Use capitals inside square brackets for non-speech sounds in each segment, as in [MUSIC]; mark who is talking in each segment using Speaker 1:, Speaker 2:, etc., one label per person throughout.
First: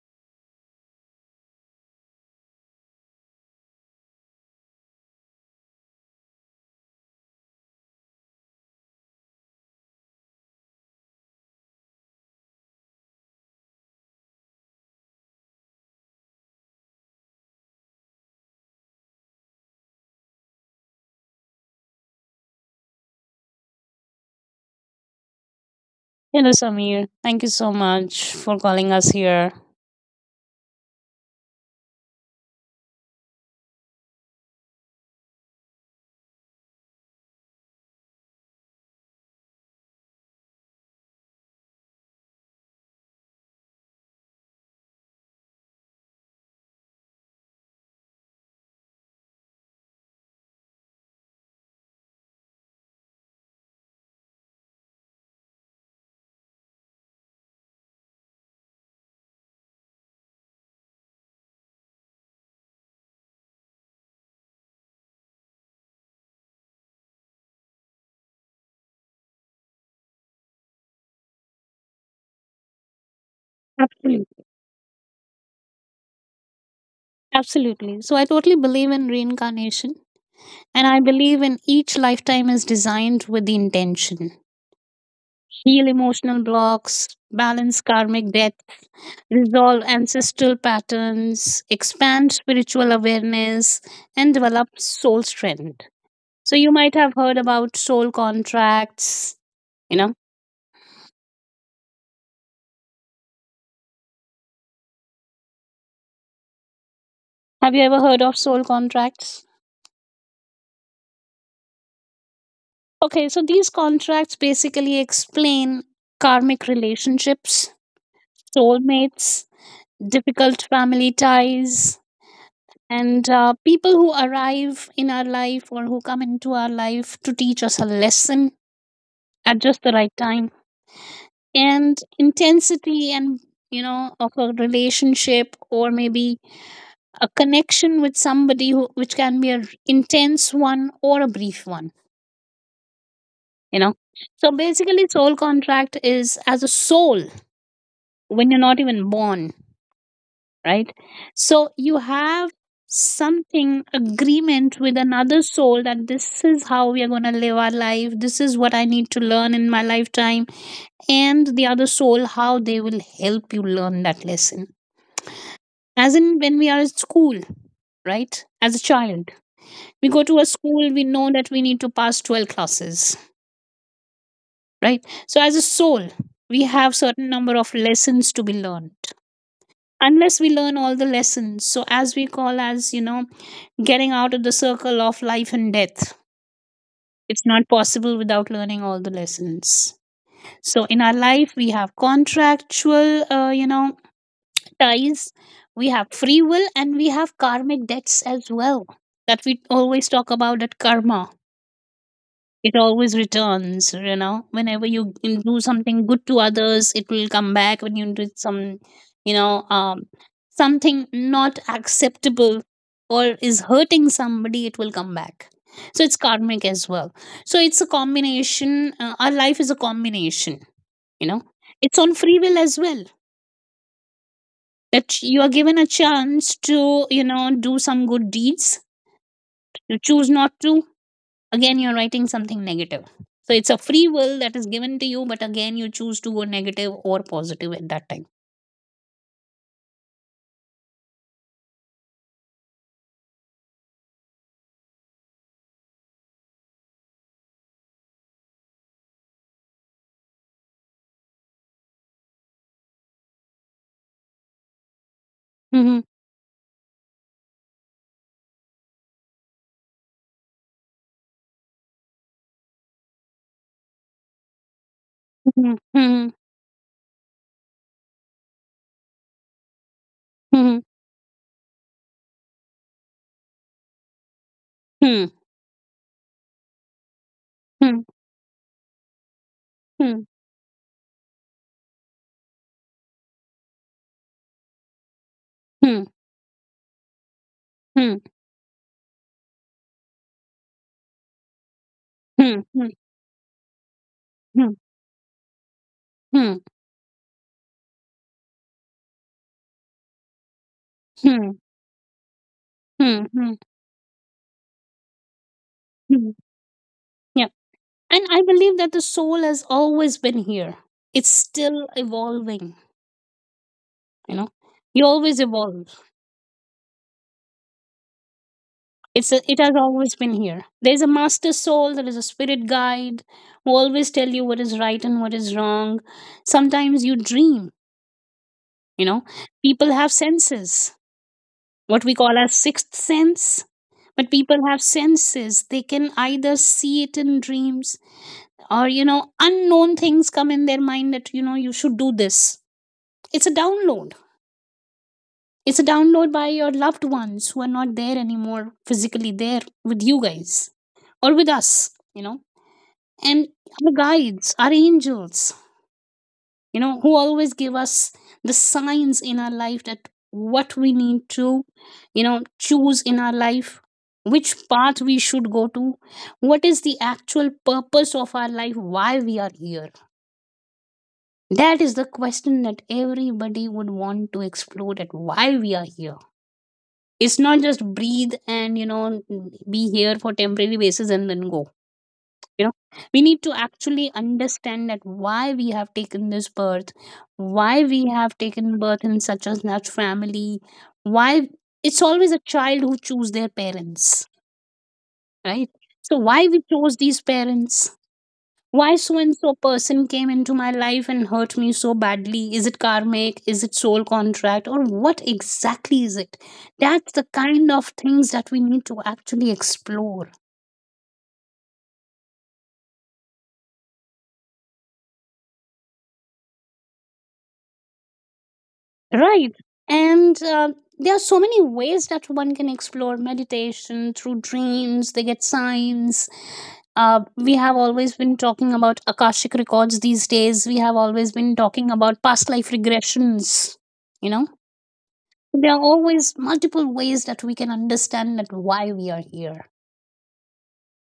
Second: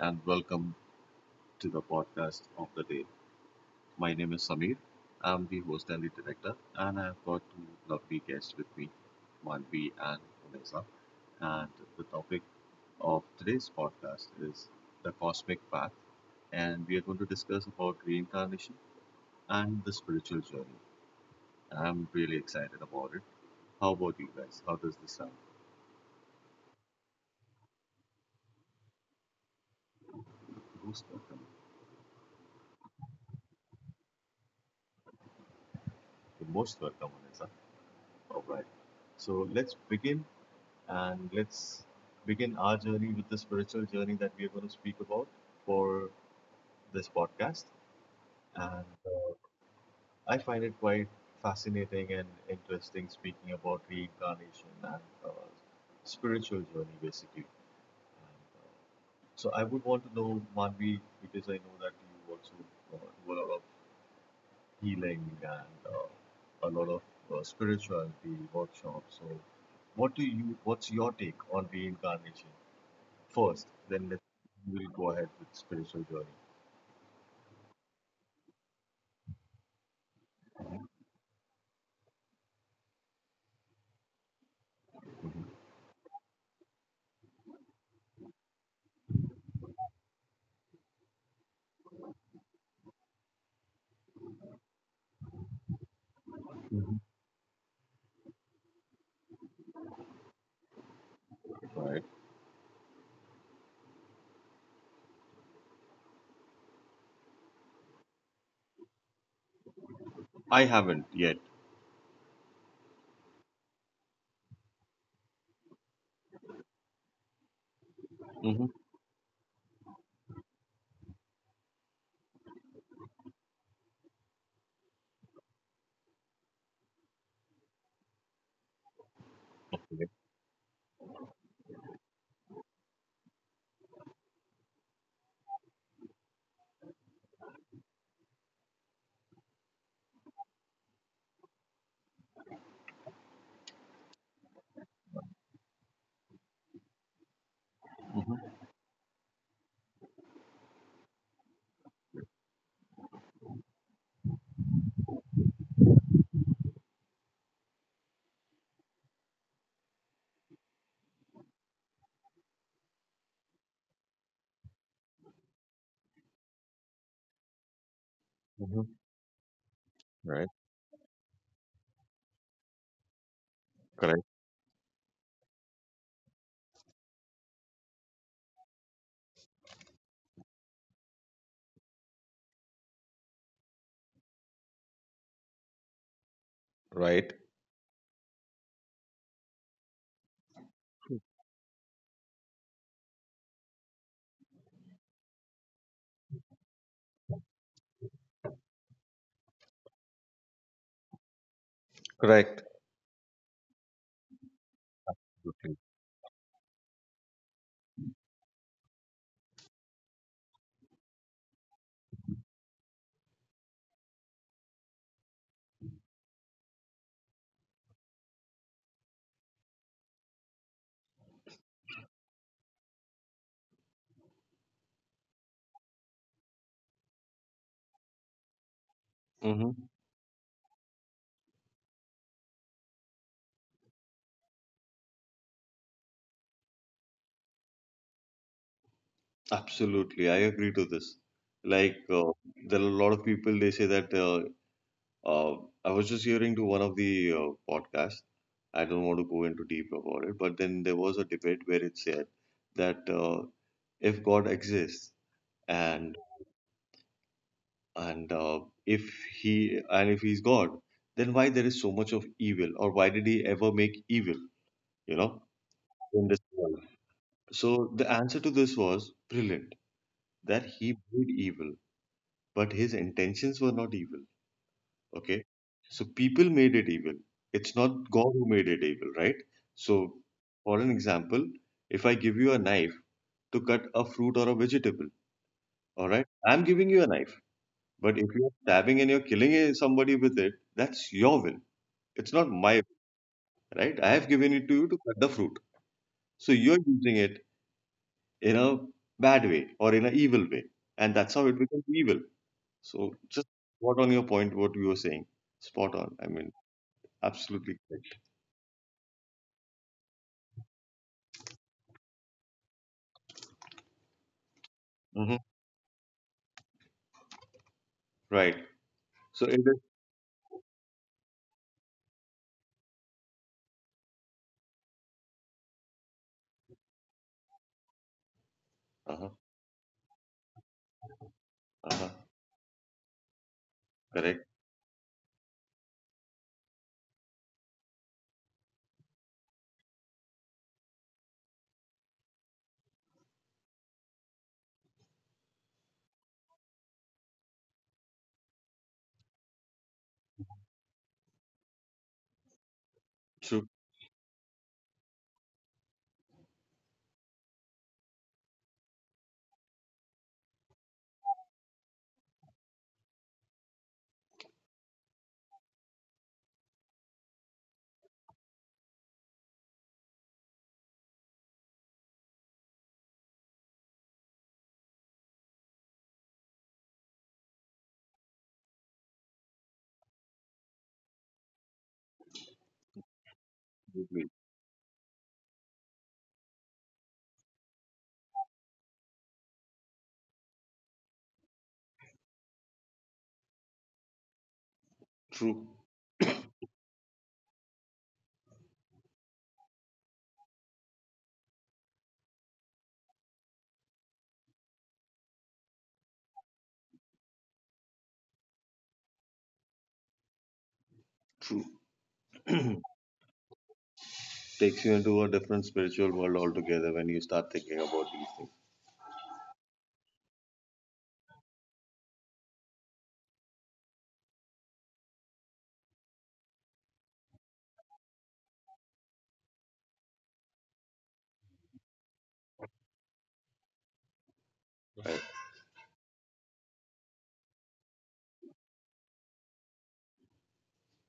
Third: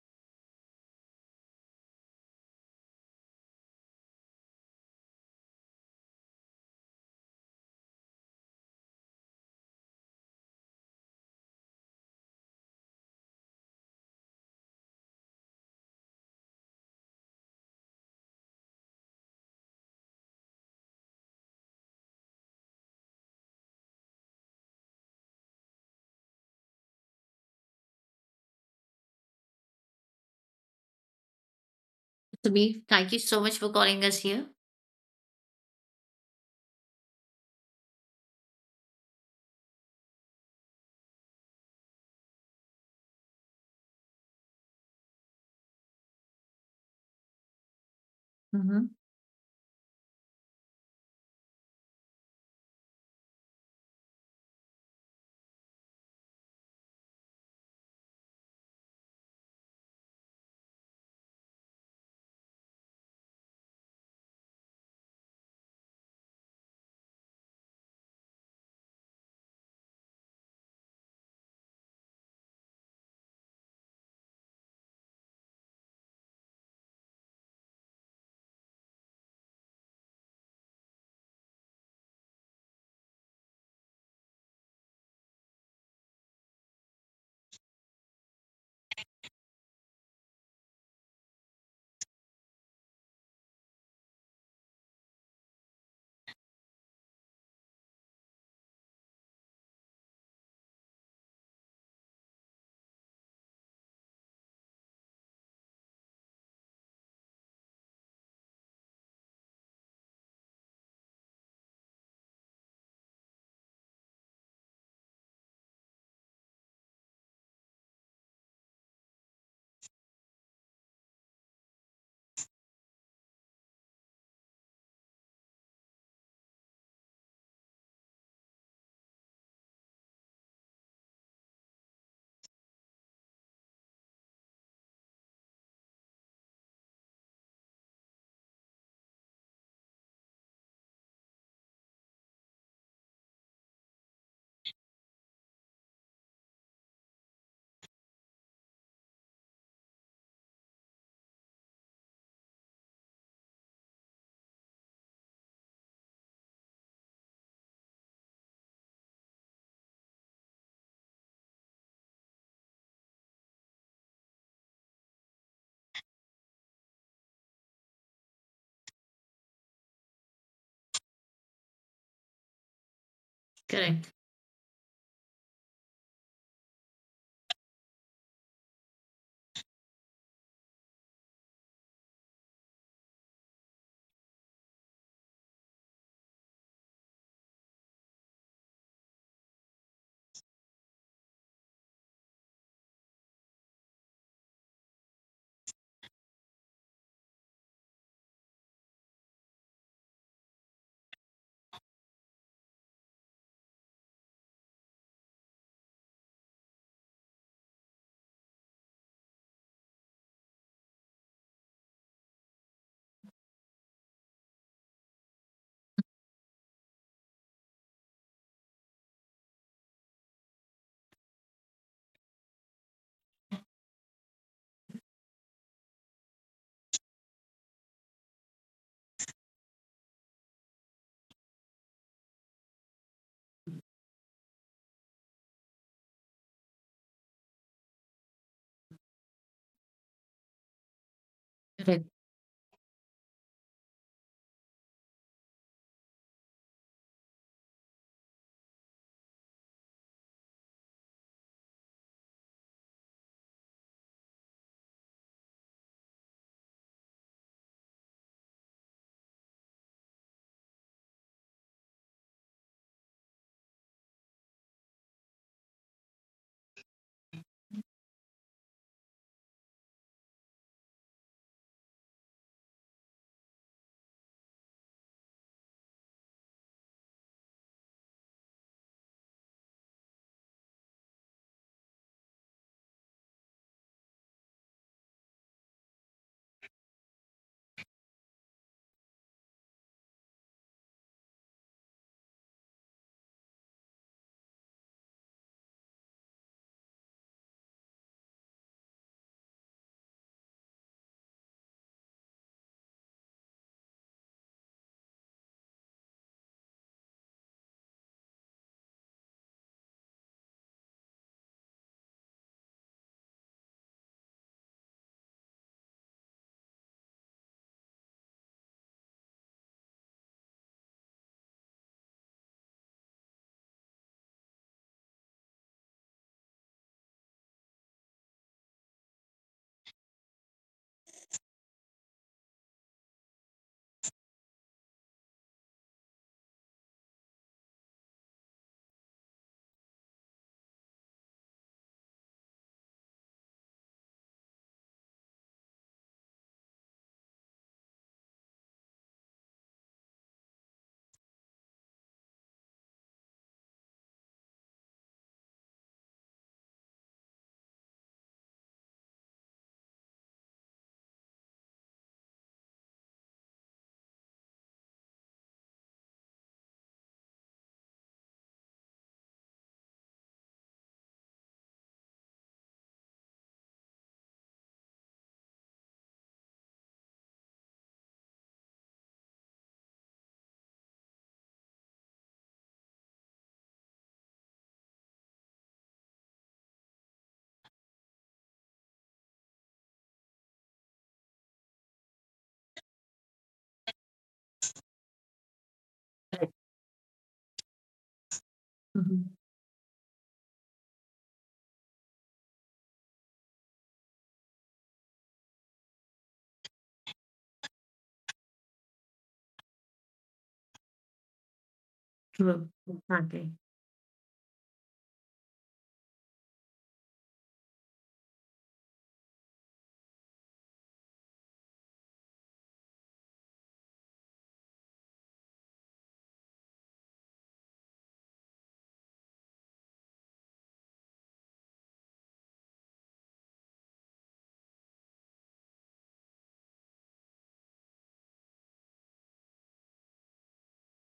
Speaker 1: and welcome to the podcast of the day. My name is Samir. I'm the host and the director, and I've got two lovely guests with me, Manvi and Vanessa. And the topic of today's podcast is the cosmic path, and we are going to discuss about reincarnation and the spiritual journey. I'm really excited about it. How about you guys? How does this sound?
Speaker 2: Hello, Samir. Thank you so much for calling us here.
Speaker 1: Most welcome.
Speaker 3: Sabir, thank you so much for calling us here.
Speaker 1: You're most welcome, Vanessa. All right. So let's begin and let's begin our journey with the spiritual journey that we are going to speak about for this podcast. And
Speaker 3: Mm-hmm.
Speaker 1: uh, I find it quite fascinating and interesting speaking about reincarnation and spiritual journey, basically. And, uh, so I would want to know, Manvi, because I know that you also do a lot of healing and a lot of spirituality workshops. So, what do you? What's your take on reincarnation? First, then let
Speaker 2: Absolutely.
Speaker 1: we'll go ahead with spiritual journey.
Speaker 2: Absolutely. So, I totally believe in reincarnation, and I believe in each lifetime is designed with the intention
Speaker 1: Mhm.
Speaker 2: heal emotional blocks, balance karmic debt, resolve ancestral patterns, expand spiritual awareness, and develop soul strength. So, you might
Speaker 1: Mhm.
Speaker 2: have heard about soul contracts. You know,
Speaker 1: Right.
Speaker 2: have you ever heard of soul contracts?
Speaker 1: I haven't yet.
Speaker 2: Okay, so these contracts basically explain karmic relationships,
Speaker 1: Hmm.
Speaker 2: soulmates, difficult family ties, and people who arrive in our life or who come into our life to teach us a lesson at just the right time. And intensity and you know of a relationship or maybe a connection with somebody who, which can be an intense one or a brief one, you know. So basically soul contract is as a soul when
Speaker 1: Hmm.
Speaker 2: you're not even born, right? So you have something agreement with another soul that this is how we are going to live our life. This is what I need to learn in my lifetime, and the other soul how they will help you learn that lesson, as in when we are at school, right? As a
Speaker 1: Hmm.
Speaker 2: child, we go to a
Speaker 1: Right.
Speaker 2: school. We know that we need to pass 12 classes,
Speaker 3: Correct.
Speaker 1: Correct.
Speaker 2: right? So as a soul, we have certain number of lessons to be learned. Unless we learn all the lessons, so as we call as you know, getting out of the circle of life and death,
Speaker 1: Right.
Speaker 2: it's not possible without learning all the lessons. So in our life we have contractual you know, ties. We have free will and we have karmic debts as well, that we always talk about at karma.
Speaker 1: Correct.
Speaker 2: It always returns, you know. Whenever you can do
Speaker 1: Absolutely.
Speaker 2: something good to others, it will come back. When you do some, you know, something not acceptable, or is hurting somebody, it will come back. So it's karmic as well. So it's a combination. Our life is a combination, you know. It's on free will as well, that you are given a chance to, you know, do some good deeds.
Speaker 1: Hmm.
Speaker 2: You choose not to. Again, you're writing something negative. So it's a free will that is given to you, but again you choose to go negative or positive at that time.
Speaker 1: Absolutely. I agree to this. Like,
Speaker 3: Correct.
Speaker 1: uh, there are a lot of people, they say that uh, I was just hearing to one of the podcasts. I don't want to go into deep about it, but then there was a debate where it said that if God exists
Speaker 2: Hmm,
Speaker 1: and and if he and if he's God, then why there is so much of evil, or why did he ever make evil, you know,
Speaker 2: hmm,
Speaker 1: in
Speaker 2: hmm,
Speaker 1: this world? So the answer to this was brilliant, that
Speaker 2: hmm,
Speaker 1: he made evil, but his intentions were not evil.
Speaker 2: hmm,
Speaker 1: Okay, so people made it evil. It's not
Speaker 2: hmm,
Speaker 1: God who made it evil, right? So,
Speaker 2: hmm,
Speaker 1: for an example, if I give you a knife to cut a fruit or a vegetable,
Speaker 2: hmm,
Speaker 1: all right, I'm giving you a knife.
Speaker 2: hmm,
Speaker 1: But if
Speaker 2: hmm,
Speaker 1: you're stabbing and you're killing somebody with it, that's your will. It's not my
Speaker 2: hmm,
Speaker 1: way, right? I have given it
Speaker 2: hmm,
Speaker 1: to you to cut the fruit. So
Speaker 2: hmm,
Speaker 1: you're using it in a bad way or in an evil way. And that's how
Speaker 2: hmm,
Speaker 1: it becomes evil. So
Speaker 2: hmm,
Speaker 1: just
Speaker 2: hmm,
Speaker 1: what on your point, what you were saying. Spot on. I
Speaker 2: hmm.
Speaker 1: mean,
Speaker 2: Yeah,
Speaker 1: absolutely correct.
Speaker 2: and I believe that the soul has always been here. It's still evolving, you know. You
Speaker 1: Hmm.
Speaker 2: always evolve.
Speaker 1: Right.
Speaker 2: It's a,
Speaker 1: So
Speaker 2: it
Speaker 1: it
Speaker 2: has
Speaker 1: is.
Speaker 2: always been here. There is a master soul, there is a spirit guide who always tell you what is right and what is wrong. Sometimes you dream, you know.
Speaker 1: Uh-huh,
Speaker 2: People have senses, what
Speaker 1: uh-huh,
Speaker 2: we call as sixth sense. But
Speaker 1: correct.
Speaker 2: people have senses. They can either see it in dreams, or, you know, unknown things come in their mind that, you know, you should do this. It's a download. It's a download by your loved ones who are not there anymore, physically there with you guys or with us, you know, and
Speaker 1: True.
Speaker 2: our guides, our angels, you know, who always give us the signs in our life that what we need to, you know, choose in our life, which path we should go to, what is the actual purpose of our life, why we are here. That is the question that everybody would want to explore, that why we are here. It's not just breathe and, you know, be here for temporary basis and then go, you know. We need to actually
Speaker 1: Absolutely.
Speaker 2: understand that why we have taken this birth, why we have taken birth in such a large family, why, it's always a child who choose their parents,
Speaker 1: True.
Speaker 2: right? So why we chose these parents, why so
Speaker 3: Mm-hmm.
Speaker 2: and so person came into my life and hurt me so badly. Is it karmic? Is it soul contract, or what exactly is it? That's the kind of things that we need to actually explore.
Speaker 1: True.
Speaker 3: True.
Speaker 1: [CLEARS THROAT]
Speaker 3: Exactly.
Speaker 1: Takes you into a different spiritual world altogether when you start thinking about these things.
Speaker 2: Right. And there are so many ways that one can explore meditation through dreams, they get signs. We have always been talking about Akashic records these days. We have always been talking about past life regressions. You know,
Speaker 1: Right.
Speaker 2: there are always multiple ways that we can understand that why we are here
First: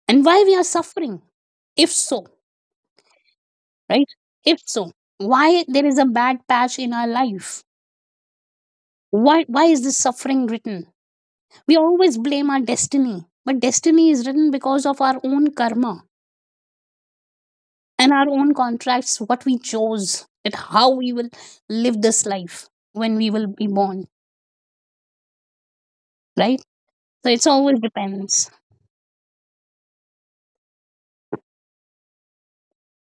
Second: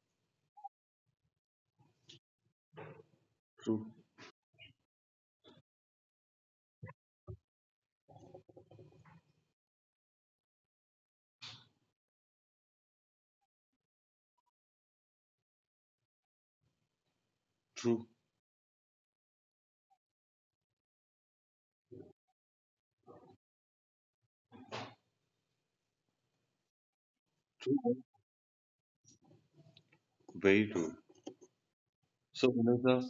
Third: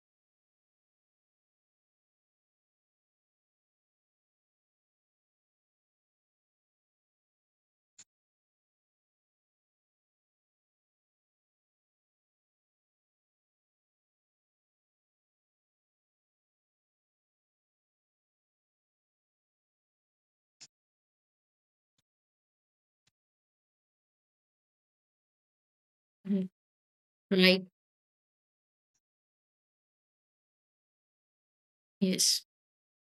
Speaker 2: and why we are suffering. If so,
Speaker 1: True.
Speaker 2: right? If so, why there is a bad patch in our life? Why is this suffering written? We always blame our destiny, but destiny is written because of our own karma
Speaker 1: True.
Speaker 2: and our own contracts, what we chose, and how we will live this life when we will be born,
Speaker 3: Right.
Speaker 2: right? So it's
Speaker 3: Right.
Speaker 2: always
Speaker 1: True.
Speaker 2: depends.
Speaker 1: Very true.
Speaker 3: Yes.
Speaker 1: So, Anita,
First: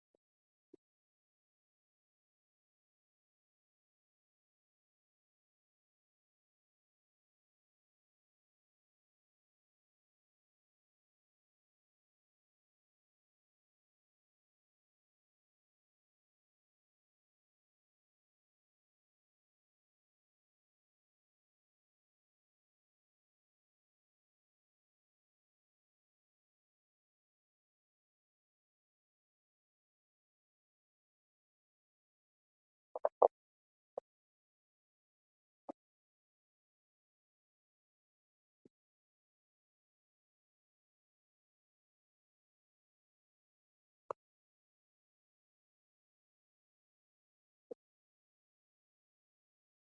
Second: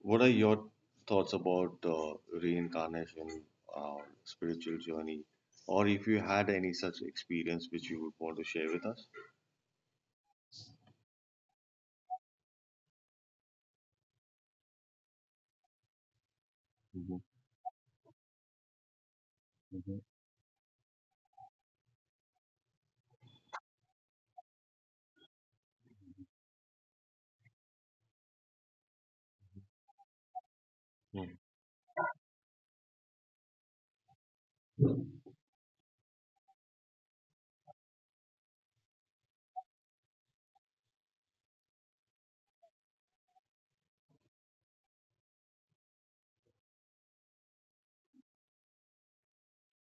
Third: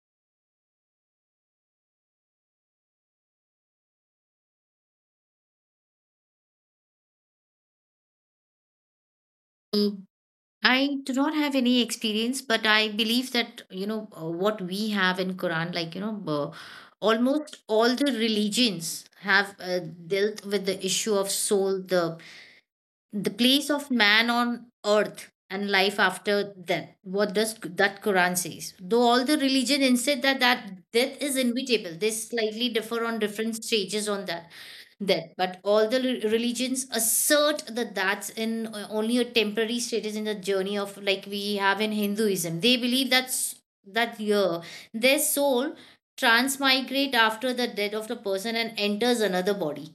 Speaker 1: what are your thoughts about reincarnation, uh, spiritual journey, or if you had any such experience which you would want to share with us?
Speaker 3: Um, I do not have any experience, but I believe that, you know, what we have in Quran, like, you know,
Speaker 1: Mhm,
Speaker 3: almost all the religions have
Speaker 1: mhm,
Speaker 3: dealt with the issue of soul, the place of man on earth and life after death. What does that Quran says, though all the religion insist that death is inevitable. They slightly differ on different stages on that death, but all the religions assert that that's in only a temporary status in the journey of like we have in Hinduism, they believe that's that year their soul transmigrate after the death of the person and enters another body.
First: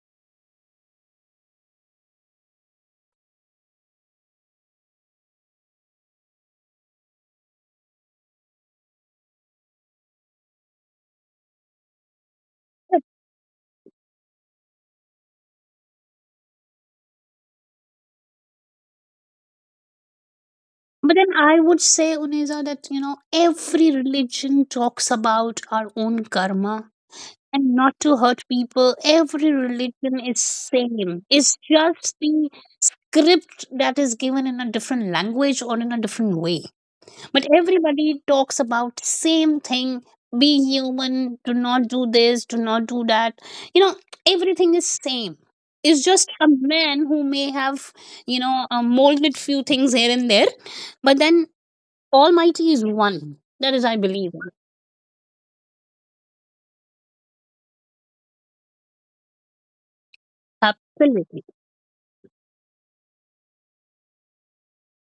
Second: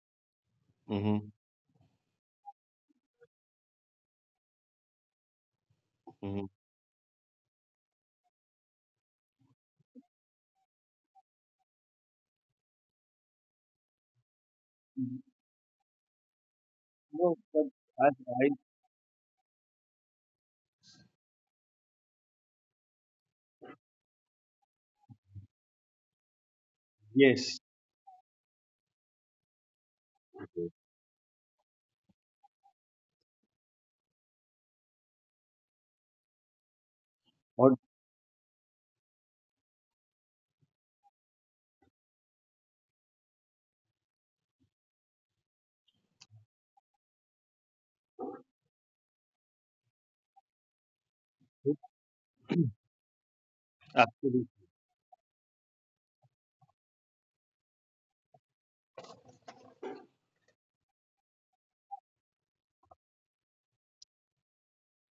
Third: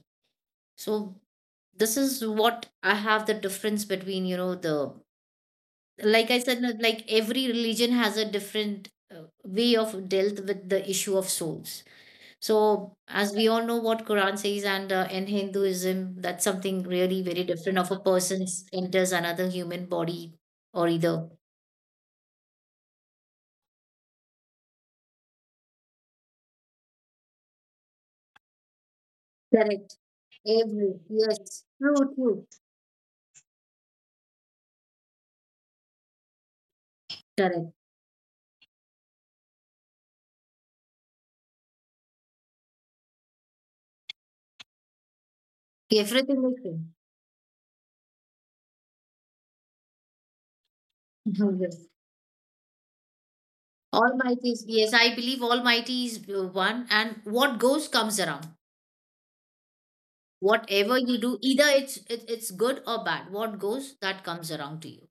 Speaker 3: So
Speaker 1: mhm.
Speaker 3: this is what I have, the difference between, you know, the,
Speaker 1: Hmm.
Speaker 3: like I
Speaker 1: Hmm.
Speaker 3: said, that like every religion has a different way of dealt with the issue of souls. So as we all know what Quran says, and in Hinduism, that's something really
Speaker 1: No,
Speaker 3: very
Speaker 1: but
Speaker 3: different of a
Speaker 1: I,
Speaker 3: person
Speaker 1: I
Speaker 3: enters another human body or
Speaker 2: But
Speaker 3: either.
Speaker 2: then I would say, Uneza, that you know, every religion talks about our own karma
Speaker 1: yes,
Speaker 2: and not to hurt people. Every
Speaker 3: Correct.
Speaker 2: religion is
Speaker 3: Every,
Speaker 2: same. It's
Speaker 3: yes, true,
Speaker 2: just
Speaker 3: true,
Speaker 2: the script that is given in a different language or in a different way, but
Speaker 3: correct.
Speaker 1: or
Speaker 2: everybody talks about same thing. Be human, do not do this, do not do that, you know. Everything is same. It's just
Speaker 3: Everything
Speaker 2: a
Speaker 3: is same.
Speaker 2: man who may have, you know, molded few things here and there, but then
Speaker 3: Mhm, [LAUGHS] yes.
Speaker 2: almighty is one, that is I believe
Speaker 1: absolutely.
Speaker 2: in.
Speaker 3: Almighty is, yes, I believe Almighty is one, and what goes comes around. Whatever you do,
Speaker 2: Absolutely.
Speaker 3: either it's good or bad, what goes that comes around to you.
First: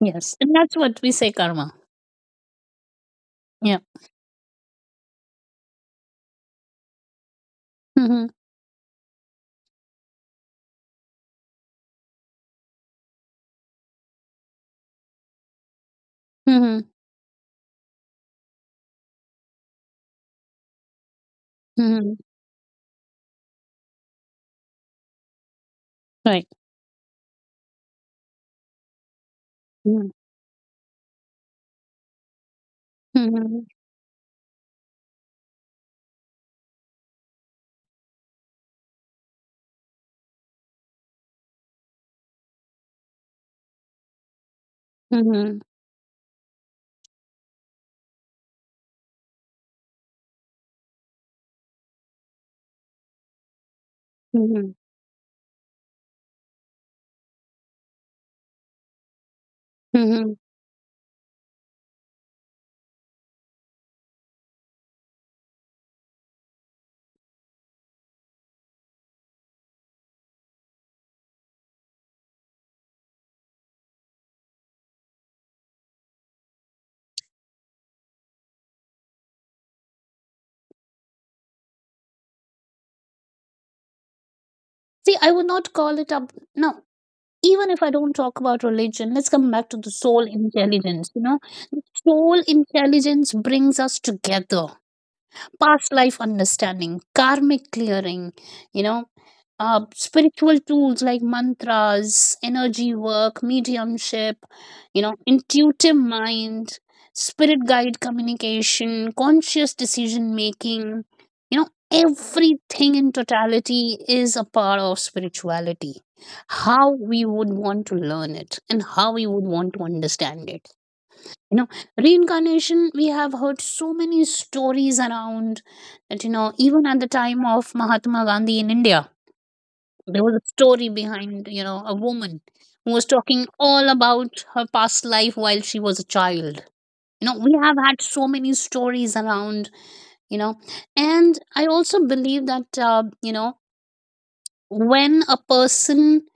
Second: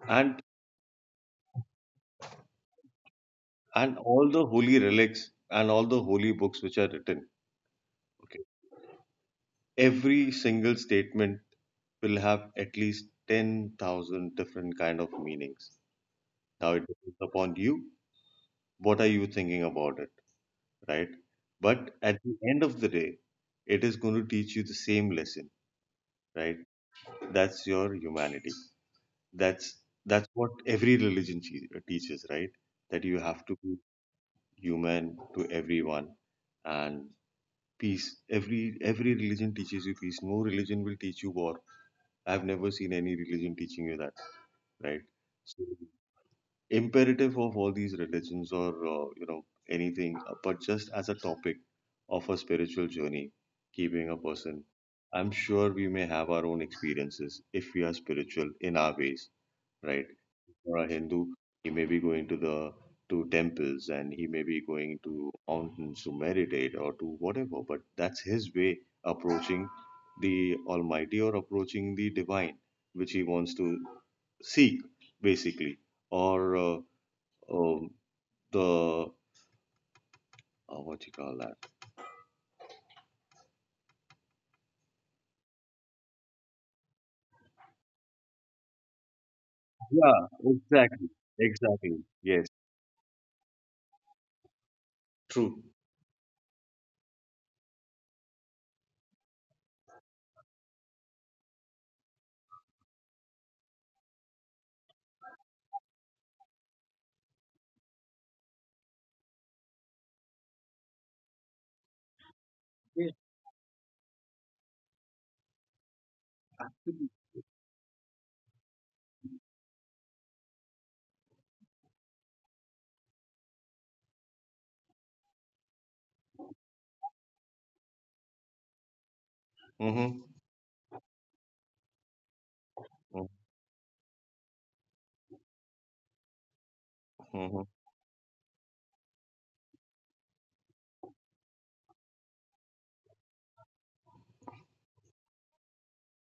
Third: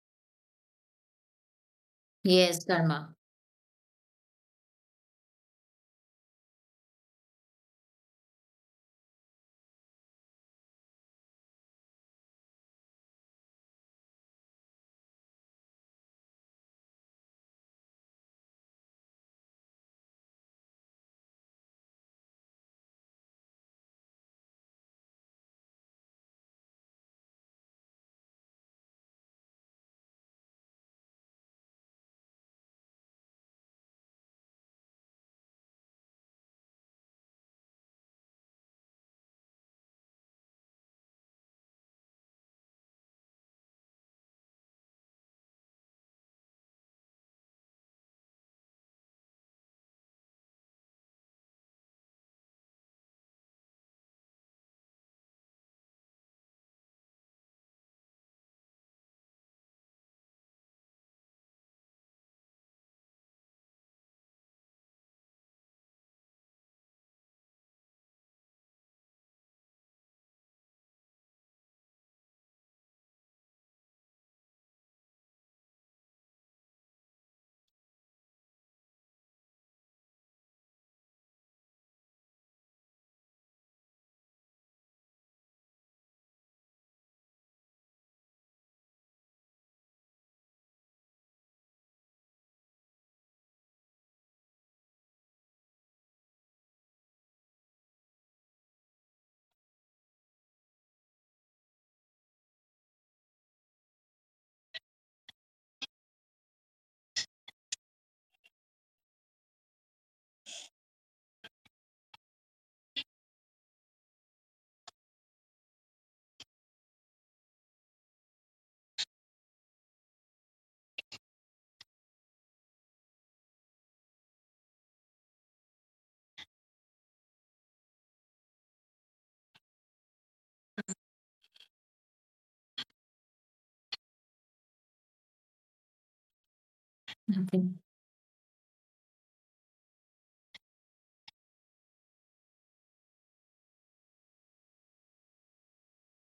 Speaker 2: Yes,
Speaker 1: And
Speaker 2: and that's what we say karma.
Speaker 3: Yes, karma.
Speaker 2: Yeah.
Speaker 1: and all the holy relics and all the holy books which are written,
Speaker 2: Mhm.
Speaker 1: okay, every single statement will have at least 10,000 different kind of meanings. Now
Speaker 2: Mhm.
Speaker 1: it depends upon you. What are you thinking about it, right? But
Speaker 2: Mhm.
Speaker 1: at the end of the day, it is going to teach you the same lesson,
Speaker 2: Right.
Speaker 1: right? That's your humanity. That's
Speaker 2: Mhm.
Speaker 1: that's what every religion che- teaches, right? That you have to
Speaker 2: Mhm.
Speaker 1: be human to everyone, and peace. Every religion teaches you peace. No religion will teach you war. I've never seen any religion teaching you that, right?
Speaker 2: Mhm.
Speaker 1: So imperative of all these religions or you know, anything, but just as a topic of a spiritual journey keeping a person,
Speaker 2: Mhm.
Speaker 1: I'm sure we may have our own experiences if we are spiritual in our ways, right?
Speaker 2: Mhm.
Speaker 1: For a Hindu, he may be going to the to temples, and he may be going to mountains to meditate or to whatever, but that's his way approaching the almighty or approaching the divine, which he wants to seek basically, or um the what you call that?
Speaker 2: See, I would not call it up. No, even if I don't talk about religion, let's come back to the soul
Speaker 1: Yeah, exactly,
Speaker 2: intelligence. You know,
Speaker 1: exactly.
Speaker 2: soul
Speaker 1: Yes,
Speaker 2: intelligence brings us together.
Speaker 1: true.
Speaker 2: Past life understanding, karmic clearing, you know, spiritual tools like mantras, energy work, mediumship, you know, intuitive mind, spirit guide communication, conscious decision making, you know, everything in
Speaker 1: Yes.
Speaker 2: totality is a part of spirituality. How we would want to learn it and how we would want to understand it, you know. Reincarnation, we have heard so many stories around, that you know even at the time of Mahatma Gandhi in India
Speaker 1: Mm-hmm.
Speaker 2: there was a story behind, you know, a woman who was talking all about her past life while she was a child. You know, we
Speaker 1: Mm-hmm.
Speaker 3: Okay.
Speaker 2: have had so many stories around, you know. And I also believe that you know, when a person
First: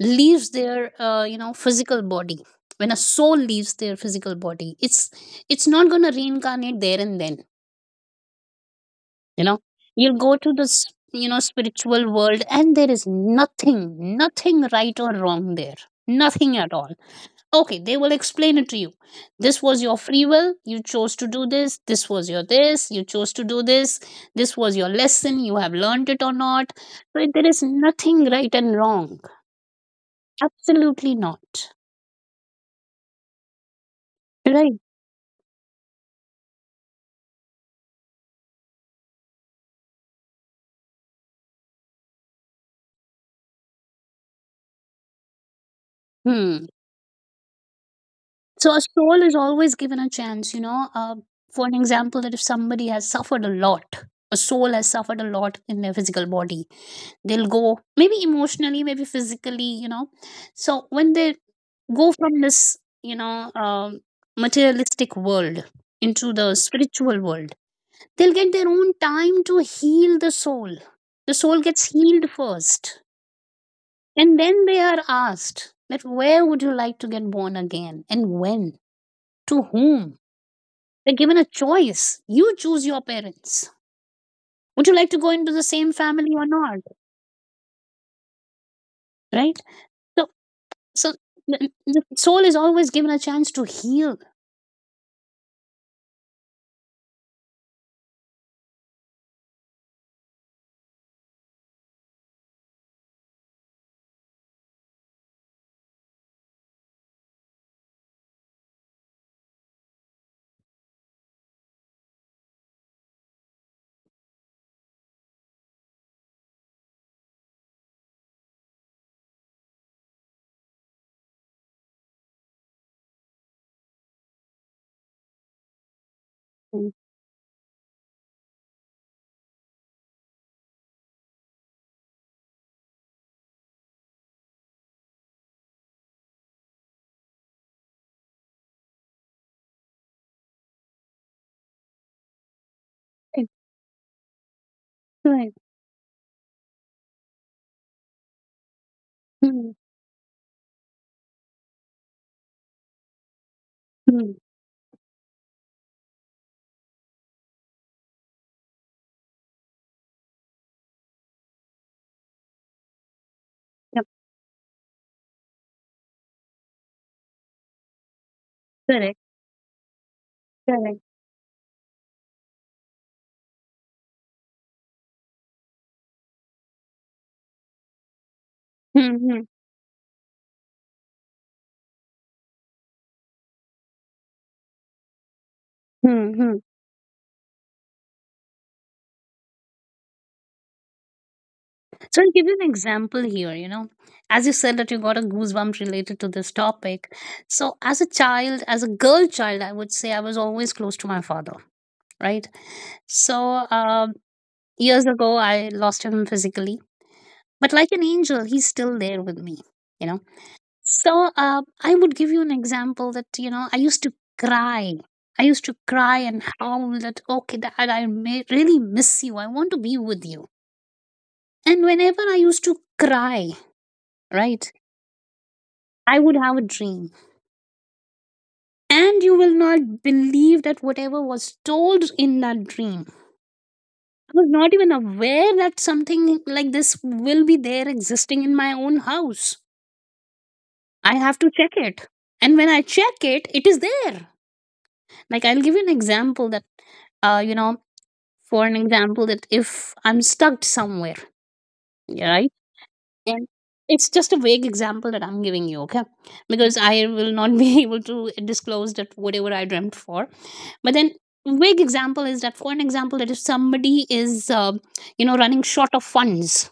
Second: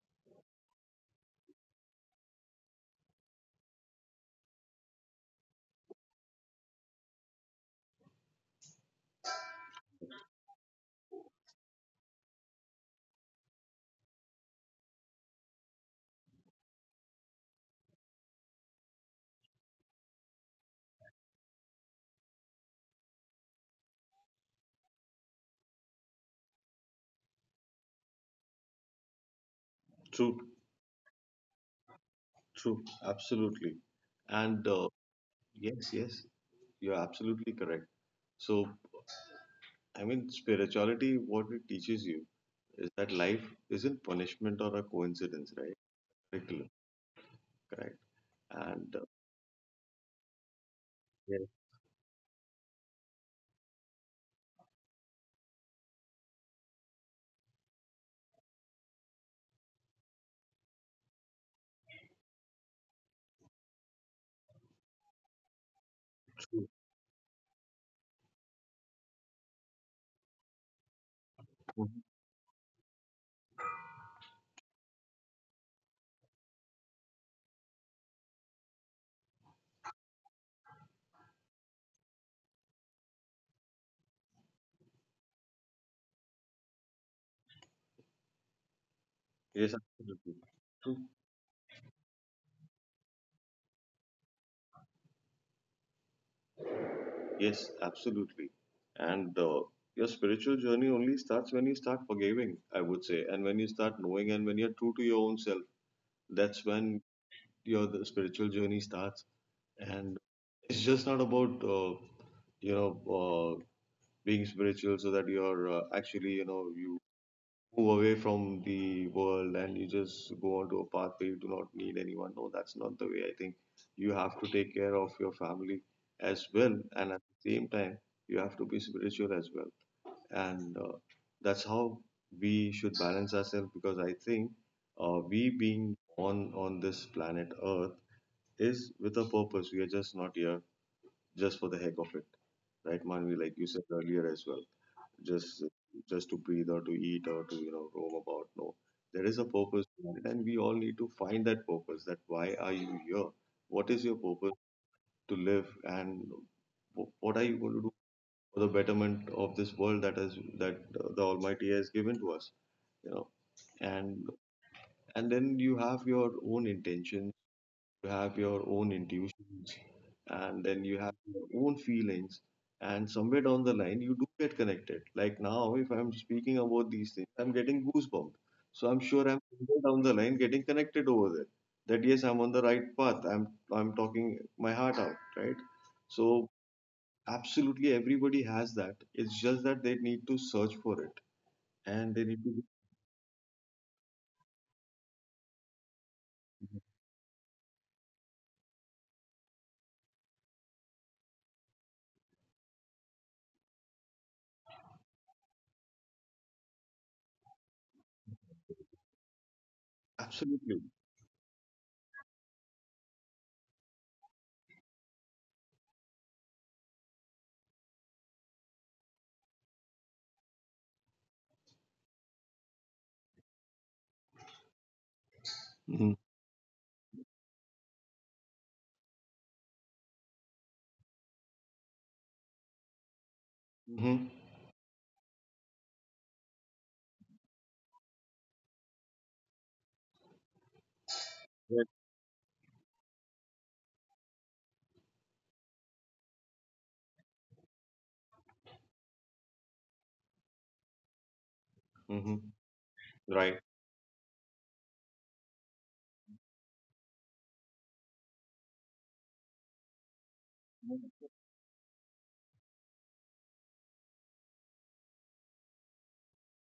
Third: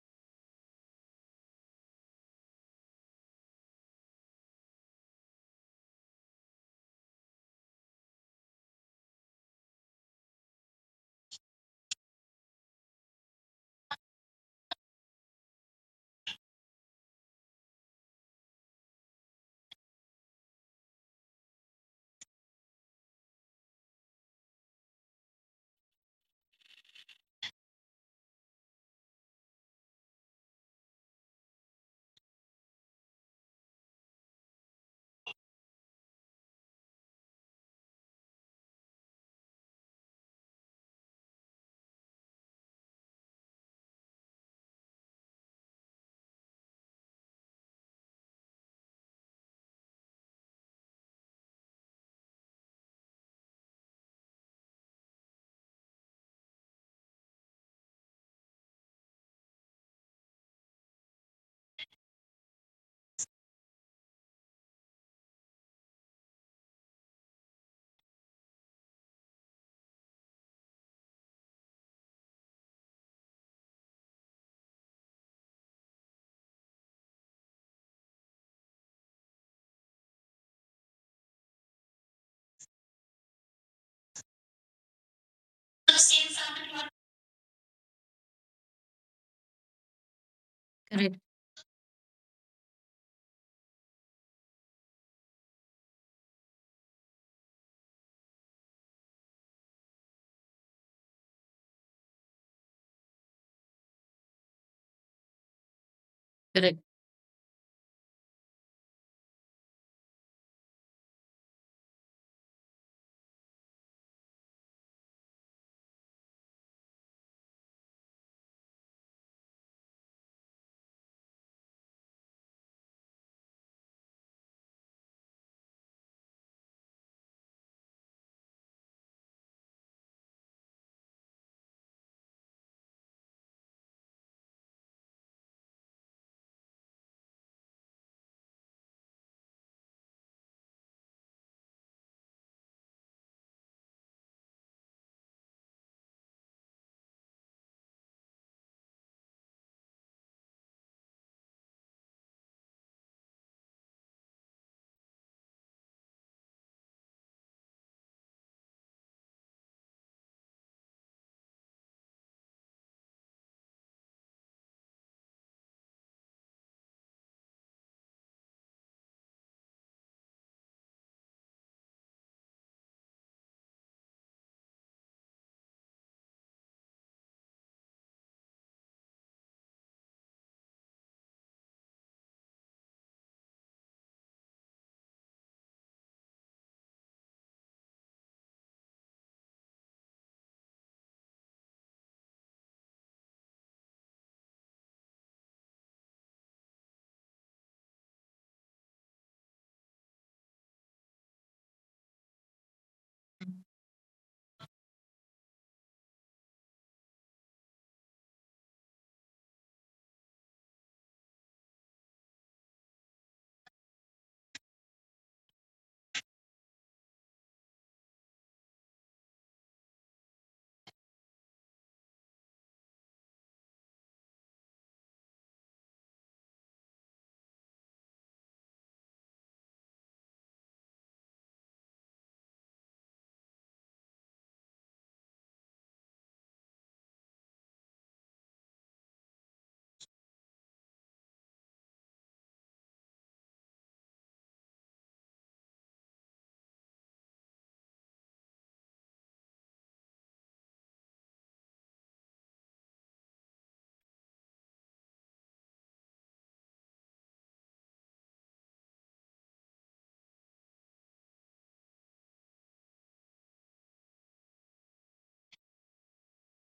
Speaker 2: leaves their you know, physical body, when a soul leaves their physical body, it's not going to reincarnate there and then, you know. You'll go to this, you know, spiritual world, and there is nothing, nothing right or wrong there, nothing at all. Okay, they will explain it to you. This was your free will, you chose to do this. This was your, this you chose to do this. This was your lesson, you have learned it or not. So there is nothing right and wrong,
Speaker 1: True,
Speaker 2: absolutely not.
Speaker 1: true, absolutely. And
Speaker 2: Right.
Speaker 1: uh, yes, yes, you're absolutely correct. So, I mean, spirituality, what it teaches you is that life isn't punishment or a coincidence, right?
Speaker 2: Hmm.
Speaker 1: Curriculum, correct.
Speaker 2: So a
Speaker 1: And
Speaker 2: soul is always given a chance, you know.
Speaker 1: yes,
Speaker 2: For an example, that if somebody has suffered a lot, a soul has suffered a lot in their physical body, they'll go maybe emotionally, maybe physically, you know. So when they go from this, you know, materialistic world into the
Speaker 1: true.
Speaker 2: spiritual world, they'll get their own time to heal the soul. The soul gets
Speaker 1: Mhm.
Speaker 2: healed first, and then they are asked that where would you like to get born again and when. To whom? They're given a choice. You choose your parents. Would you like to go into the same family or not? Right?
Speaker 1: Yes,
Speaker 2: So,
Speaker 1: absolutely. True.
Speaker 2: so
Speaker 3: Correct.
Speaker 2: the soul is always given a chance to heal.
Speaker 1: Yes, absolutely. And your spiritual journey only starts when you start forgiving, I would say, and when you start knowing and when you're true to your own self. That's
Speaker 3: Correct.
Speaker 1: when your the spiritual journey starts. And it's just not about, you know, uh, being spiritual so that you're actually, you know, you move away from the world and you just go onto a path where you do not need anyone. No, that's not the way I think. You have to take care of your family as well,
Speaker 2: Mm.
Speaker 1: and at the same time, you have to be spiritual as well. And that's how we should balance ourselves, because I think we being on this planet Earth is with a purpose. We are just not here just for the heck of it, right, Manvi?
Speaker 2: Right.
Speaker 1: Like you said earlier as well,
Speaker 2: Right.
Speaker 1: just just to breathe or to eat or to, you know, roam about. No, there is a
Speaker 2: Mm,
Speaker 1: purpose behind it, and we all need to find that purpose. That why are you here, what is your
Speaker 2: mm.
Speaker 1: purpose to live, and wh- what are you going to do for the betterment of this world that is that the almighty has given to us, you know.
Speaker 2: Yep.
Speaker 1: and and then you have your own intentions, you have your own
Speaker 2: Correct.
Speaker 1: intuitions, and then you
Speaker 2: Correct.
Speaker 1: have your own feelings, and somewhere down the line you do get connected. Like now, if I'm speaking about these things, I'm getting goosebumps. So I'm sure I'm
Speaker 2: Mm-hmm.
Speaker 1: somewhere down the line getting connected over there, that yes, I'm on the right path. I'm talking my heart out, right? So
Speaker 2: Mm-hmm.
Speaker 1: absolutely everybody has that. It's just that they need to search for it, and
Speaker 2: So
Speaker 1: they
Speaker 2: I'll
Speaker 1: need
Speaker 2: give you
Speaker 1: to
Speaker 2: an example here. You know, as you said that you got a goosebump related to this topic. So as a child, as a girl child, I would say I was always close to my father. Right. So years ago, I lost him physically, but like an angel he's still there with me, you know.
Speaker 1: absolutely.
Speaker 2: So I would give you an example that, you know, I used to cry and howl that okay dad, I may really miss you, I want to be with you, and whenever I used to cry, right,
Speaker 1: Mm-hmm.
Speaker 2: I would have a dream, and you will not believe that whatever was told in that dream,
Speaker 1: Mm-hmm.
Speaker 2: I was not even aware that something like this will be there existing in my own house. I have to check
Speaker 1: Right.
Speaker 2: it. And when I check it, it is there. Like I'll give you an example that you know, for an example that if I'm stuck somewhere, yeah,
Speaker 1: Mhm.
Speaker 2: right? And
Speaker 1: Right.
Speaker 2: it's just a vague example that I'm giving you, okay? Because I will not be [LAUGHS] able to disclose that whatever I dreamt for. But then vague example is that for an example that if somebody is you know, running short of funds,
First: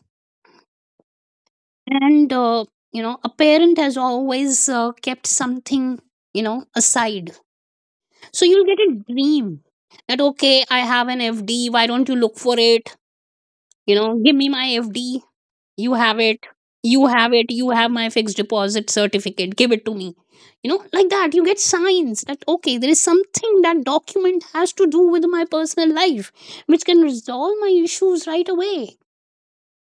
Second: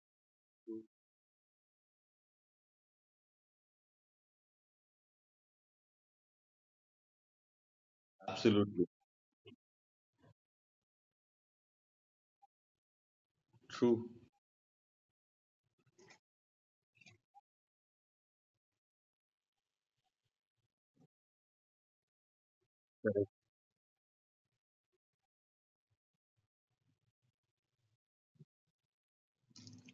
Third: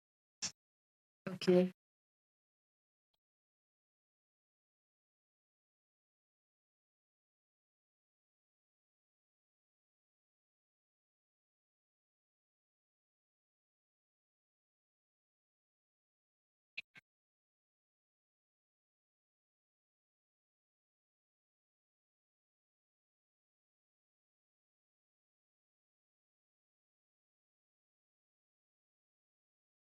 Speaker 3: Okay.
Speaker 2: and you know, a parent has always kept something, you know, aside. So you'll get
Speaker 1: Absolutely
Speaker 2: a dream that, okay, I have an FD. Why don't you look for it? You
Speaker 1: true.
Speaker 2: know, give me my FD. You have it. You have it. You have my fixed deposit certificate. Give it to me. You know, like that. You get signs that, okay, there is something that document has to do with my personal life, which can resolve my issues right away.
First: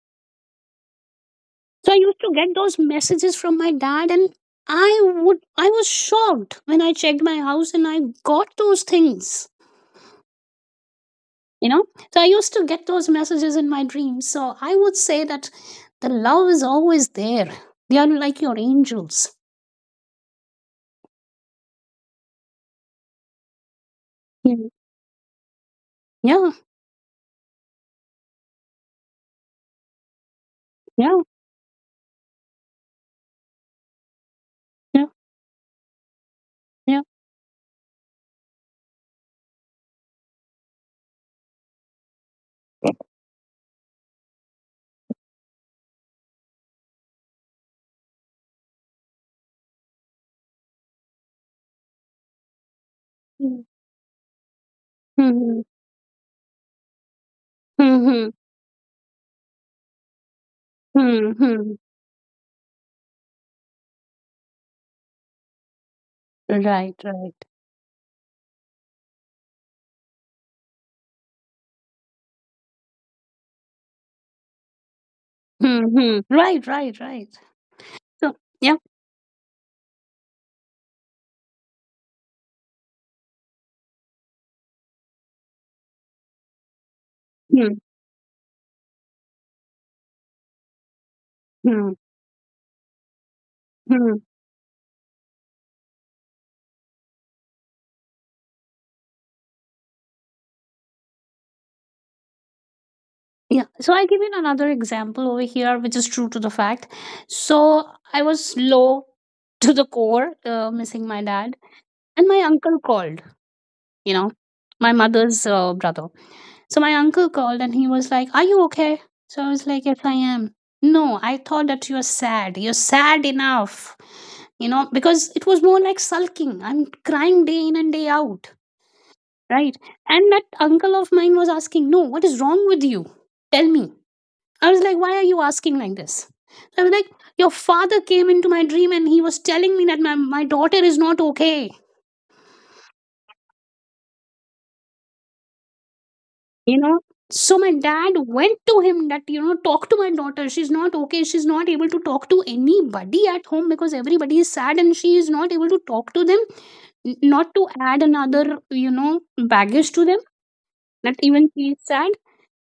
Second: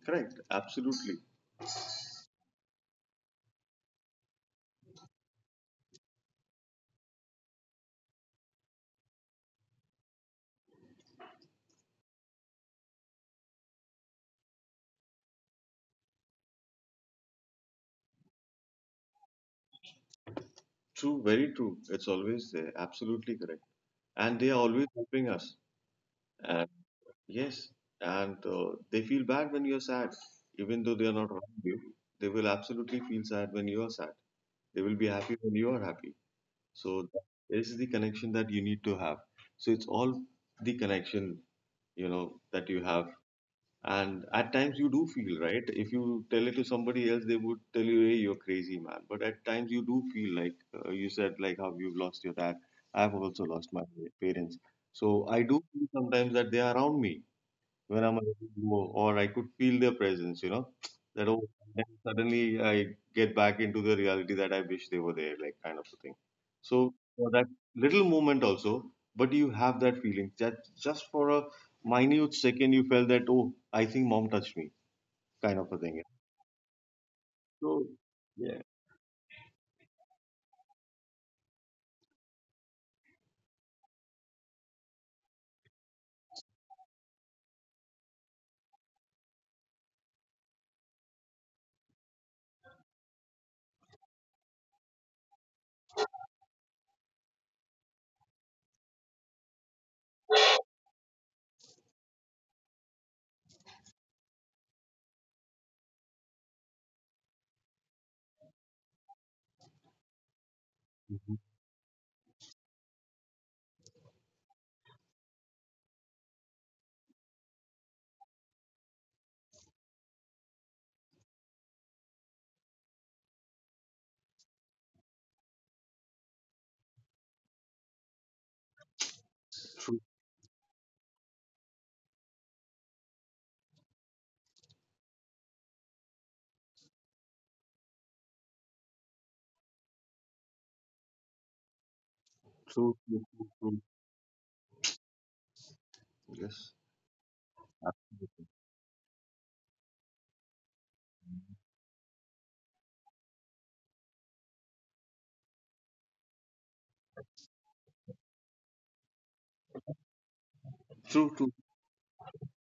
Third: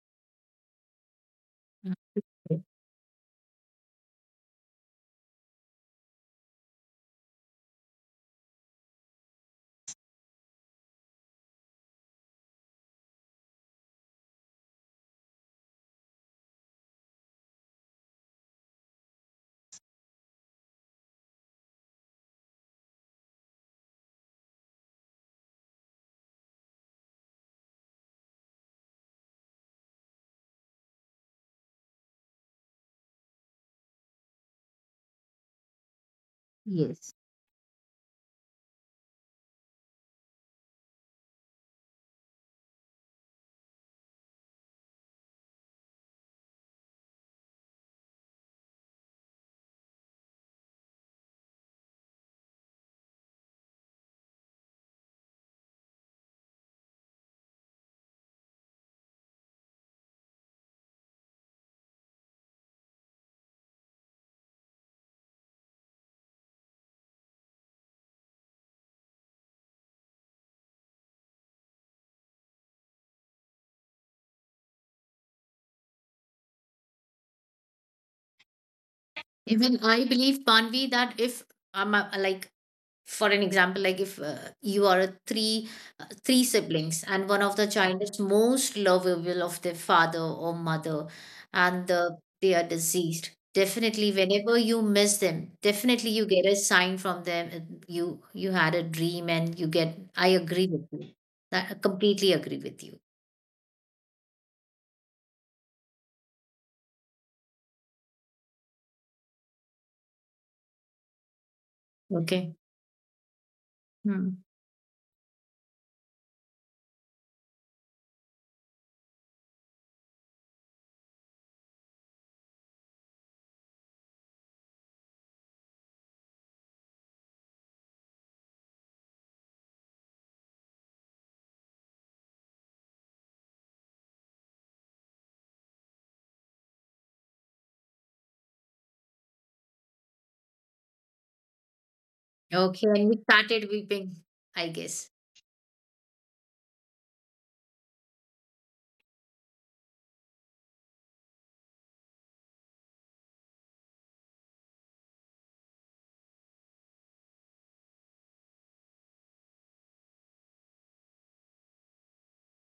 Speaker 1: Correct, absolutely.
Speaker 2: So I used to get
Speaker 3: Okay.
Speaker 2: those messages from my dad and I would I was shocked when I checked my house and I got those things, you know. So I used to get those messages in my dreams, so I would say that the love is always there. They are like your angels.
Speaker 1: True, very true. It's always there. Absolutely correct. And they are
Speaker 2: Mm.
Speaker 1: always helping us.
Speaker 2: Yeah,
Speaker 1: And yes, and they feel bad when you're sad, even though they are
Speaker 2: yeah,
Speaker 1: not around you. They will absolutely feel sad when you are sad. They will
Speaker 2: yeah,
Speaker 1: be happy when you are happy.
Speaker 2: yeah.
Speaker 1: So
Speaker 3: Yes,
Speaker 1: that is the connection that you need to have. So it's all the connection, you know, that you have. And at times you do feel, right? If you tell it to somebody else, they would tell you, hey, you're crazy, man. But at times you do feel like, you said, like how you've lost your dad. I've also
Speaker 2: Mm.
Speaker 1: lost my parents. So I do feel sometimes that they're around me when I'm
Speaker 2: Mhm,
Speaker 1: low, or I could feel their presence, you know,
Speaker 2: mhm,
Speaker 1: that oh,
Speaker 2: mhm.
Speaker 1: then suddenly I get back into the reality that I wish they were there, like kind of a thing. So
Speaker 2: Right,
Speaker 1: for
Speaker 2: right.
Speaker 1: that little moment also, but you have that feeling that just for a minute second you felt that oh, I think mom touched me, kind of a thing. Yeah.
Speaker 2: Mhm. Right, right, right.
Speaker 1: So
Speaker 2: So
Speaker 1: yeah,
Speaker 2: yeah.
Speaker 3: even I believe, Panvi, that if like for an example, like if you are a three three siblings and one of the
Speaker 2: Mm,
Speaker 3: child is most lovable of their father or mother, and
Speaker 2: mm,
Speaker 3: they are deceased, definitely
Speaker 2: mm.
Speaker 3: whenever you miss them, definitely you get a sign from them and you had a dream and you get, I agree with you. I completely agree with you.
Speaker 2: Yeah, so I give you another example over here which is true to the fact. So I was low [LAUGHS] to the core, missing my
Speaker 1: Mhm.
Speaker 2: dad, and my
Speaker 3: Okay.
Speaker 2: uncle called, you know,
Speaker 3: Hmm.
Speaker 2: my mother's brother. So my uncle called and he was like, "Are you okay?" So I was like, "Yes, I am." "No, I thought that you're sad. You're sad enough, you know," because it was more like sulking. I'm crying day in and day out, right? And that uncle of mine was asking, "No, what is wrong with you? Tell me." I was like, "Why are you asking like this?" So, I was like, "Your father came into my dream and he was telling me that my daughter is not okay,
Speaker 3: Okay,
Speaker 1: True,
Speaker 3: and we
Speaker 1: true, true,
Speaker 3: started
Speaker 1: true.
Speaker 3: weeping, I guess.
Speaker 1: Yes,
Speaker 2: you know. So my dad went to him that, you know, talk to my daughter, she's not okay, she's not able to talk to anybody at home because everybody is sad and she is not able to talk to them." Not to add another, you know, baggage to them, that
Speaker 1: true,
Speaker 2: even
Speaker 1: true.
Speaker 2: she is sad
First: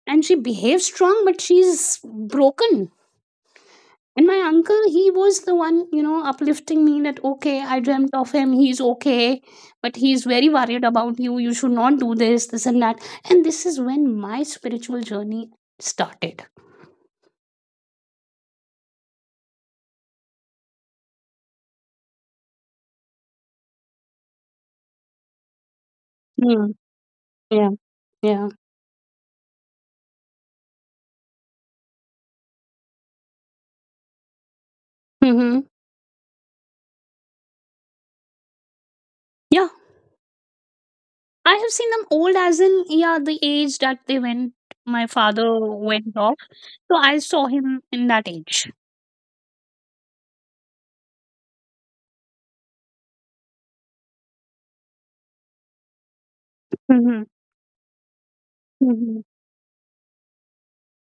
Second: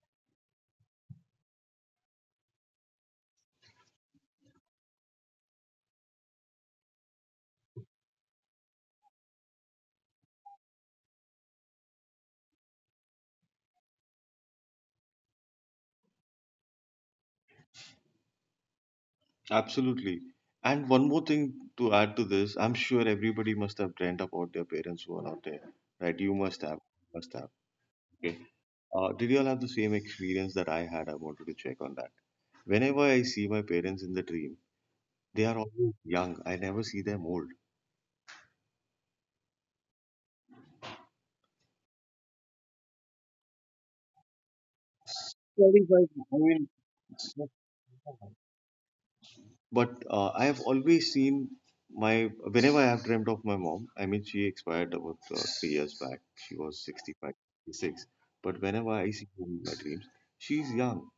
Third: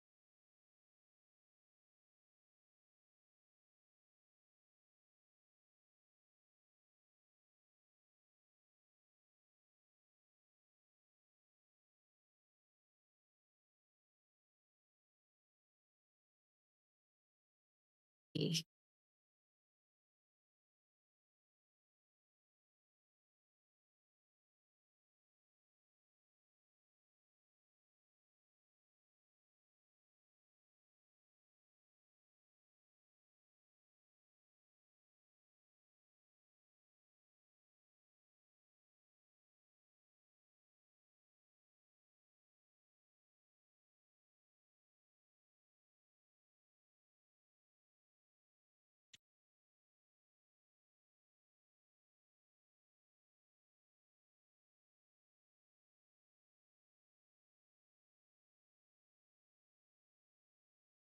Speaker 2: and she behaves strong but she's broken. And my uncle, he was the one, you know, uplifting me that, okay, I dreamt of him, he's okay, but he's very worried about you, you should not do this, this, and that. And this is when my spiritual journey started.
Speaker 1: Absolutely. And one more thing to add to this, I'm sure everybody must have dreamt about their parents who are not there, right? You must
Speaker 2: Hmm.
Speaker 1: have, must have.
Speaker 2: Yeah,
Speaker 1: Okay.
Speaker 2: yeah.
Speaker 1: Did you all have the same experience that I had? I wanted to check on that. Whenever I see my parents in the dream, they are
Speaker 2: Hmm.
Speaker 1: always young. I never see them old.
Speaker 2: Yeah, I have seen them old as in, yeah, the age that they went, my father
Speaker 1: Very well.
Speaker 2: went off.
Speaker 1: I mean,
Speaker 2: So I saw him in that age.
Speaker 1: but I have always seen my whenever I have dreamt of my mom. I mean, she expired about 3 years back. She was
Speaker 2: Mm-hmm.
Speaker 1: 65, 66. But whenever I
Speaker 2: Mhm,
Speaker 1: see her in my dreams, she's young.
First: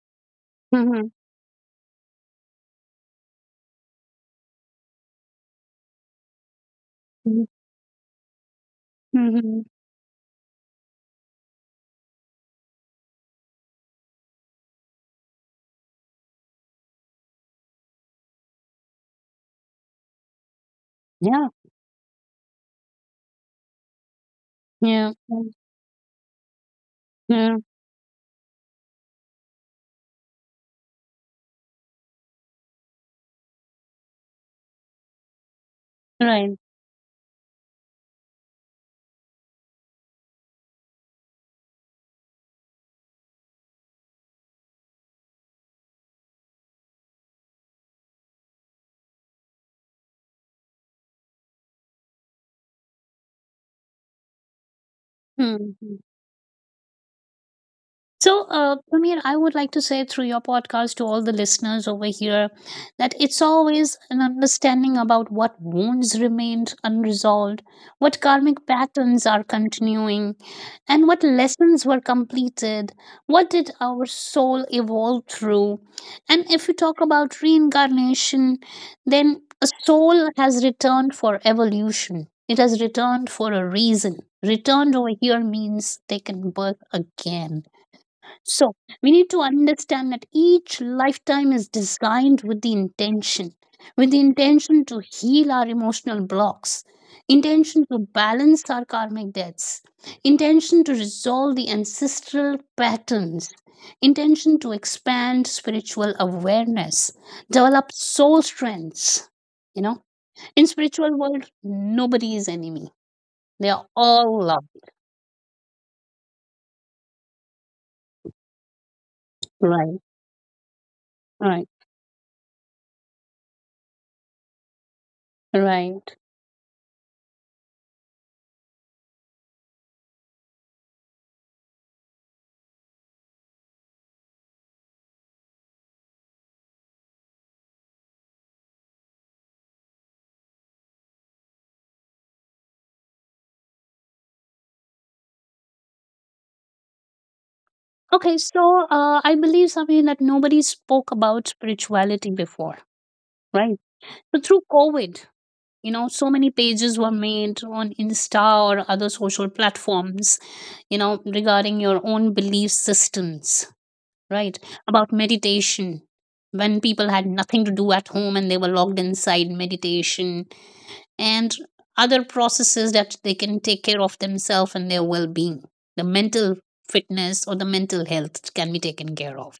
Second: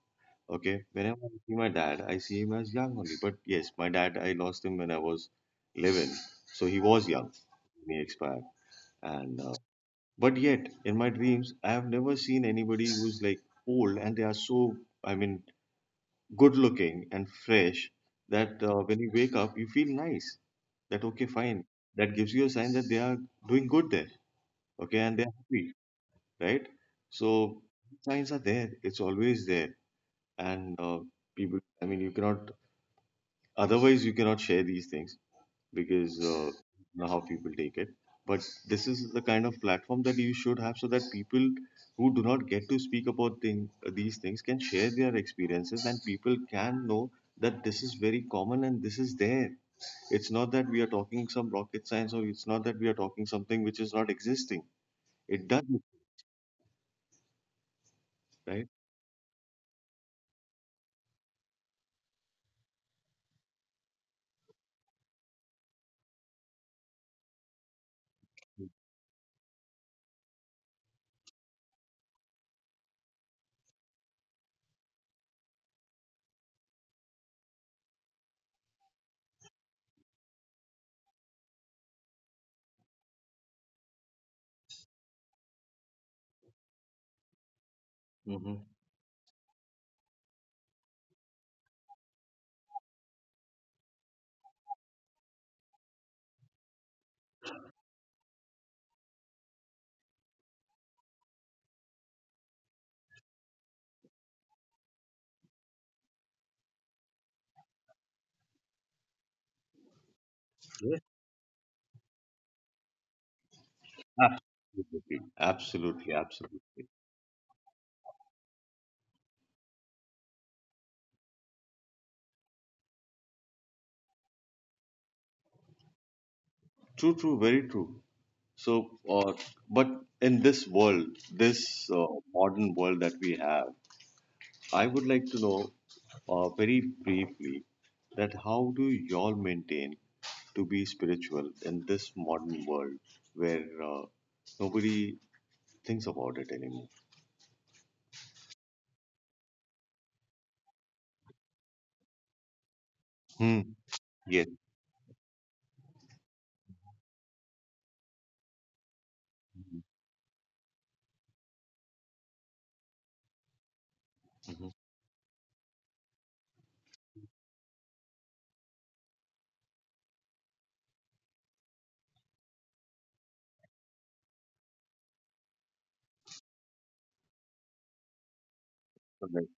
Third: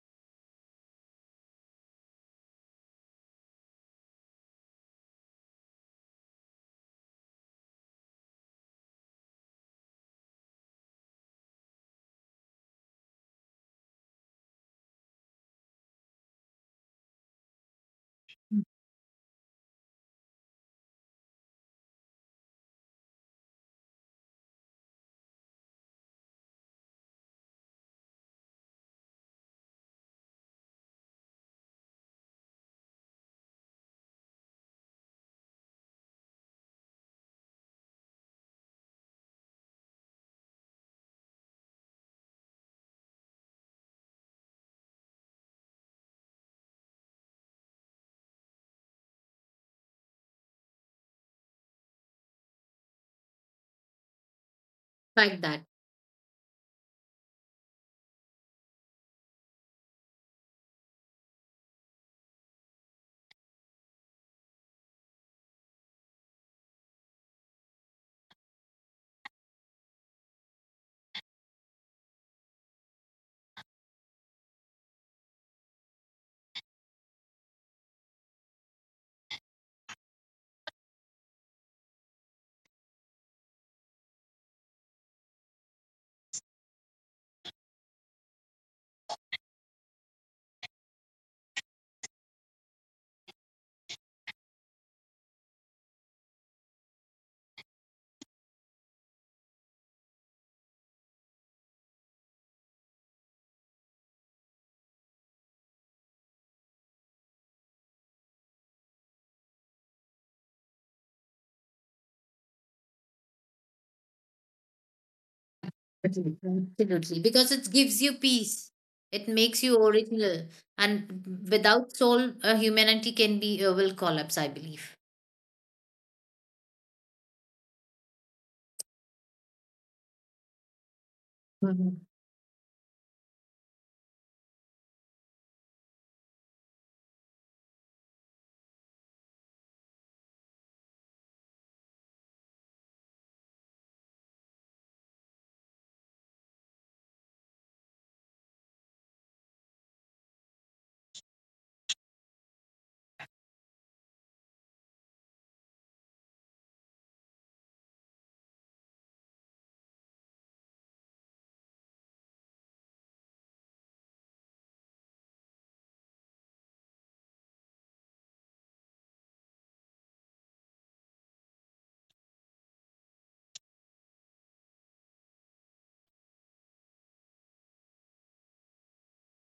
Speaker 1: Okay.
Speaker 2: mhm,
Speaker 1: Whenever I see my dad, I see him as young only. But yes, my dad, I lost him when I was 11, so he was young
Speaker 2: mhm,
Speaker 1: when he expired. And
Speaker 2: mhm.
Speaker 1: but yet in my dreams, I have never seen anybody who's like old, and they are so, I mean, good looking and fresh, that when you wake up you feel nice, that okay
Speaker 2: Yeah,
Speaker 1: fine, that gives you a sign that they are doing good there, okay,
Speaker 2: yeah,
Speaker 1: and they're
Speaker 2: mm,
Speaker 1: happy, right? So
Speaker 2: yeah,
Speaker 1: signs are there, it's always there. And people, I mean, you cannot, otherwise you cannot share these things, because
Speaker 2: right.
Speaker 1: know how people take it. But this is the kind of platform that you should have so that people who do not get to speak about thing, these things can share their experiences and people can know that this is very common and this is there. It's not that we are talking some rocket science, or it's not that we are talking something which is not existing.
Speaker 3: Like
Speaker 1: It
Speaker 3: that.
Speaker 1: does,
Speaker 2: Mhm. So,
Speaker 1: right?
Speaker 2: Amir, I would like to say through your podcast to all the listeners over here that it's always an understanding about what wounds remained unresolved, what karmic patterns are continuing, and what lessons were completed, what did our soul evolve through. And if we talk about reincarnation, then a soul has returned for evolution, it has returned for a reason. Returned over here means taken birth again.
Speaker 1: Mm-hmm.
Speaker 2: So, we need to understand that each lifetime is designed with the intention to heal our emotional blocks, intention to balance our karmic debts, intention to resolve the ancestral patterns, intention to expand spiritual awareness, develop soul strengths. You know, in
Speaker 1: Yes,
Speaker 2: spiritual world, nobody is enemy. They are all love.
Speaker 1: absolutely. Absolutely, absolutely.
Speaker 3: Absolutely, because it gives you peace. It makes you
Speaker 2: Right,
Speaker 3: original, and
Speaker 2: right,
Speaker 3: without soul, humanity can be will collapse, I believe.
Speaker 2: right.
Speaker 1: True, true, very true. So, but in this world, this
Speaker 3: Mhm.
Speaker 1: modern world that we have, I would like to know very briefly that how do y'all maintain to be spiritual in this modern world where nobody thinks about it anymore?
Speaker 2: Okay, so I believe something that nobody spoke about spirituality before,
Speaker 1: Hmm.
Speaker 2: right? So
Speaker 1: Yes.
Speaker 2: through COVID, you know, so many pages were made on Insta or other social platforms, you know, regarding your own belief systems, right?
Speaker 1: Mm-hmm.
Speaker 2: About meditation. When people had nothing to do at home and they were locked inside meditation and other processes that they can take care of themselves and their well being, the mental fitness or the mental health can be taken care
Speaker 1: Correct.
Speaker 2: of.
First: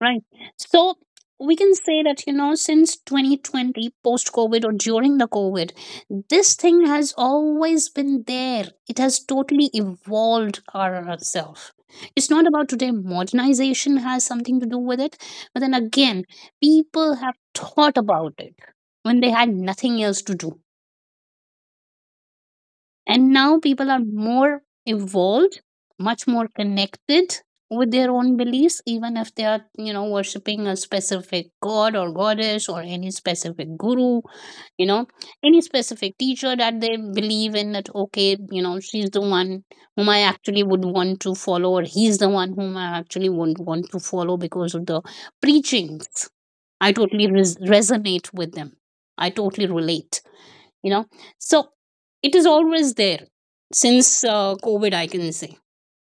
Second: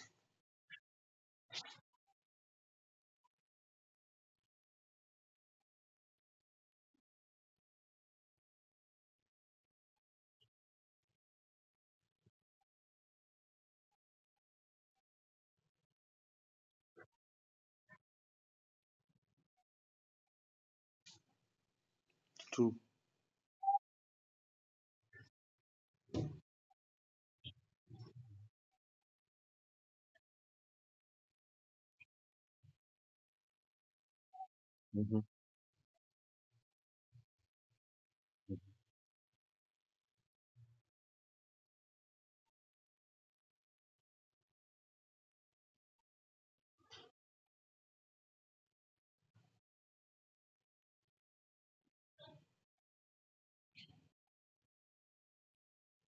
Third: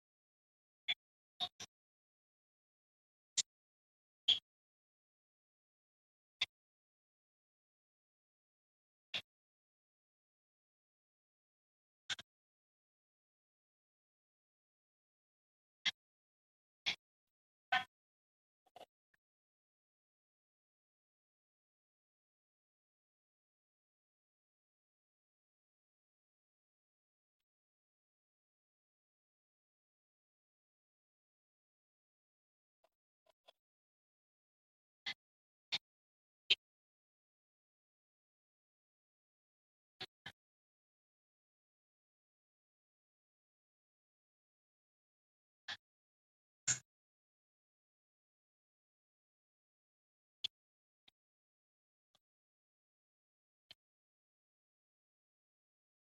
Speaker 2: Right. So we can say that, you know, since 2020, post COVID or during the COVID, this thing has always been there. It has totally evolved ourselves. It's not about today, modernization has something to do with it. But then again, people have thought about it when they had nothing else to do.
Speaker 1: True.
Speaker 2: And now people are more evolved, much more connected with their own beliefs, even if they are, you know, worshipping a specific god or goddess or any specific guru, you know,
Speaker 1: Mm-hmm.
Speaker 2: any specific teacher that they believe in that, okay, you know, she's the one whom I actually would want to follow, or he's the one whom I actually would want to follow because of the preachings. I totally resonate with them. I totally relate, you know. So it is always there since COVID, I can say,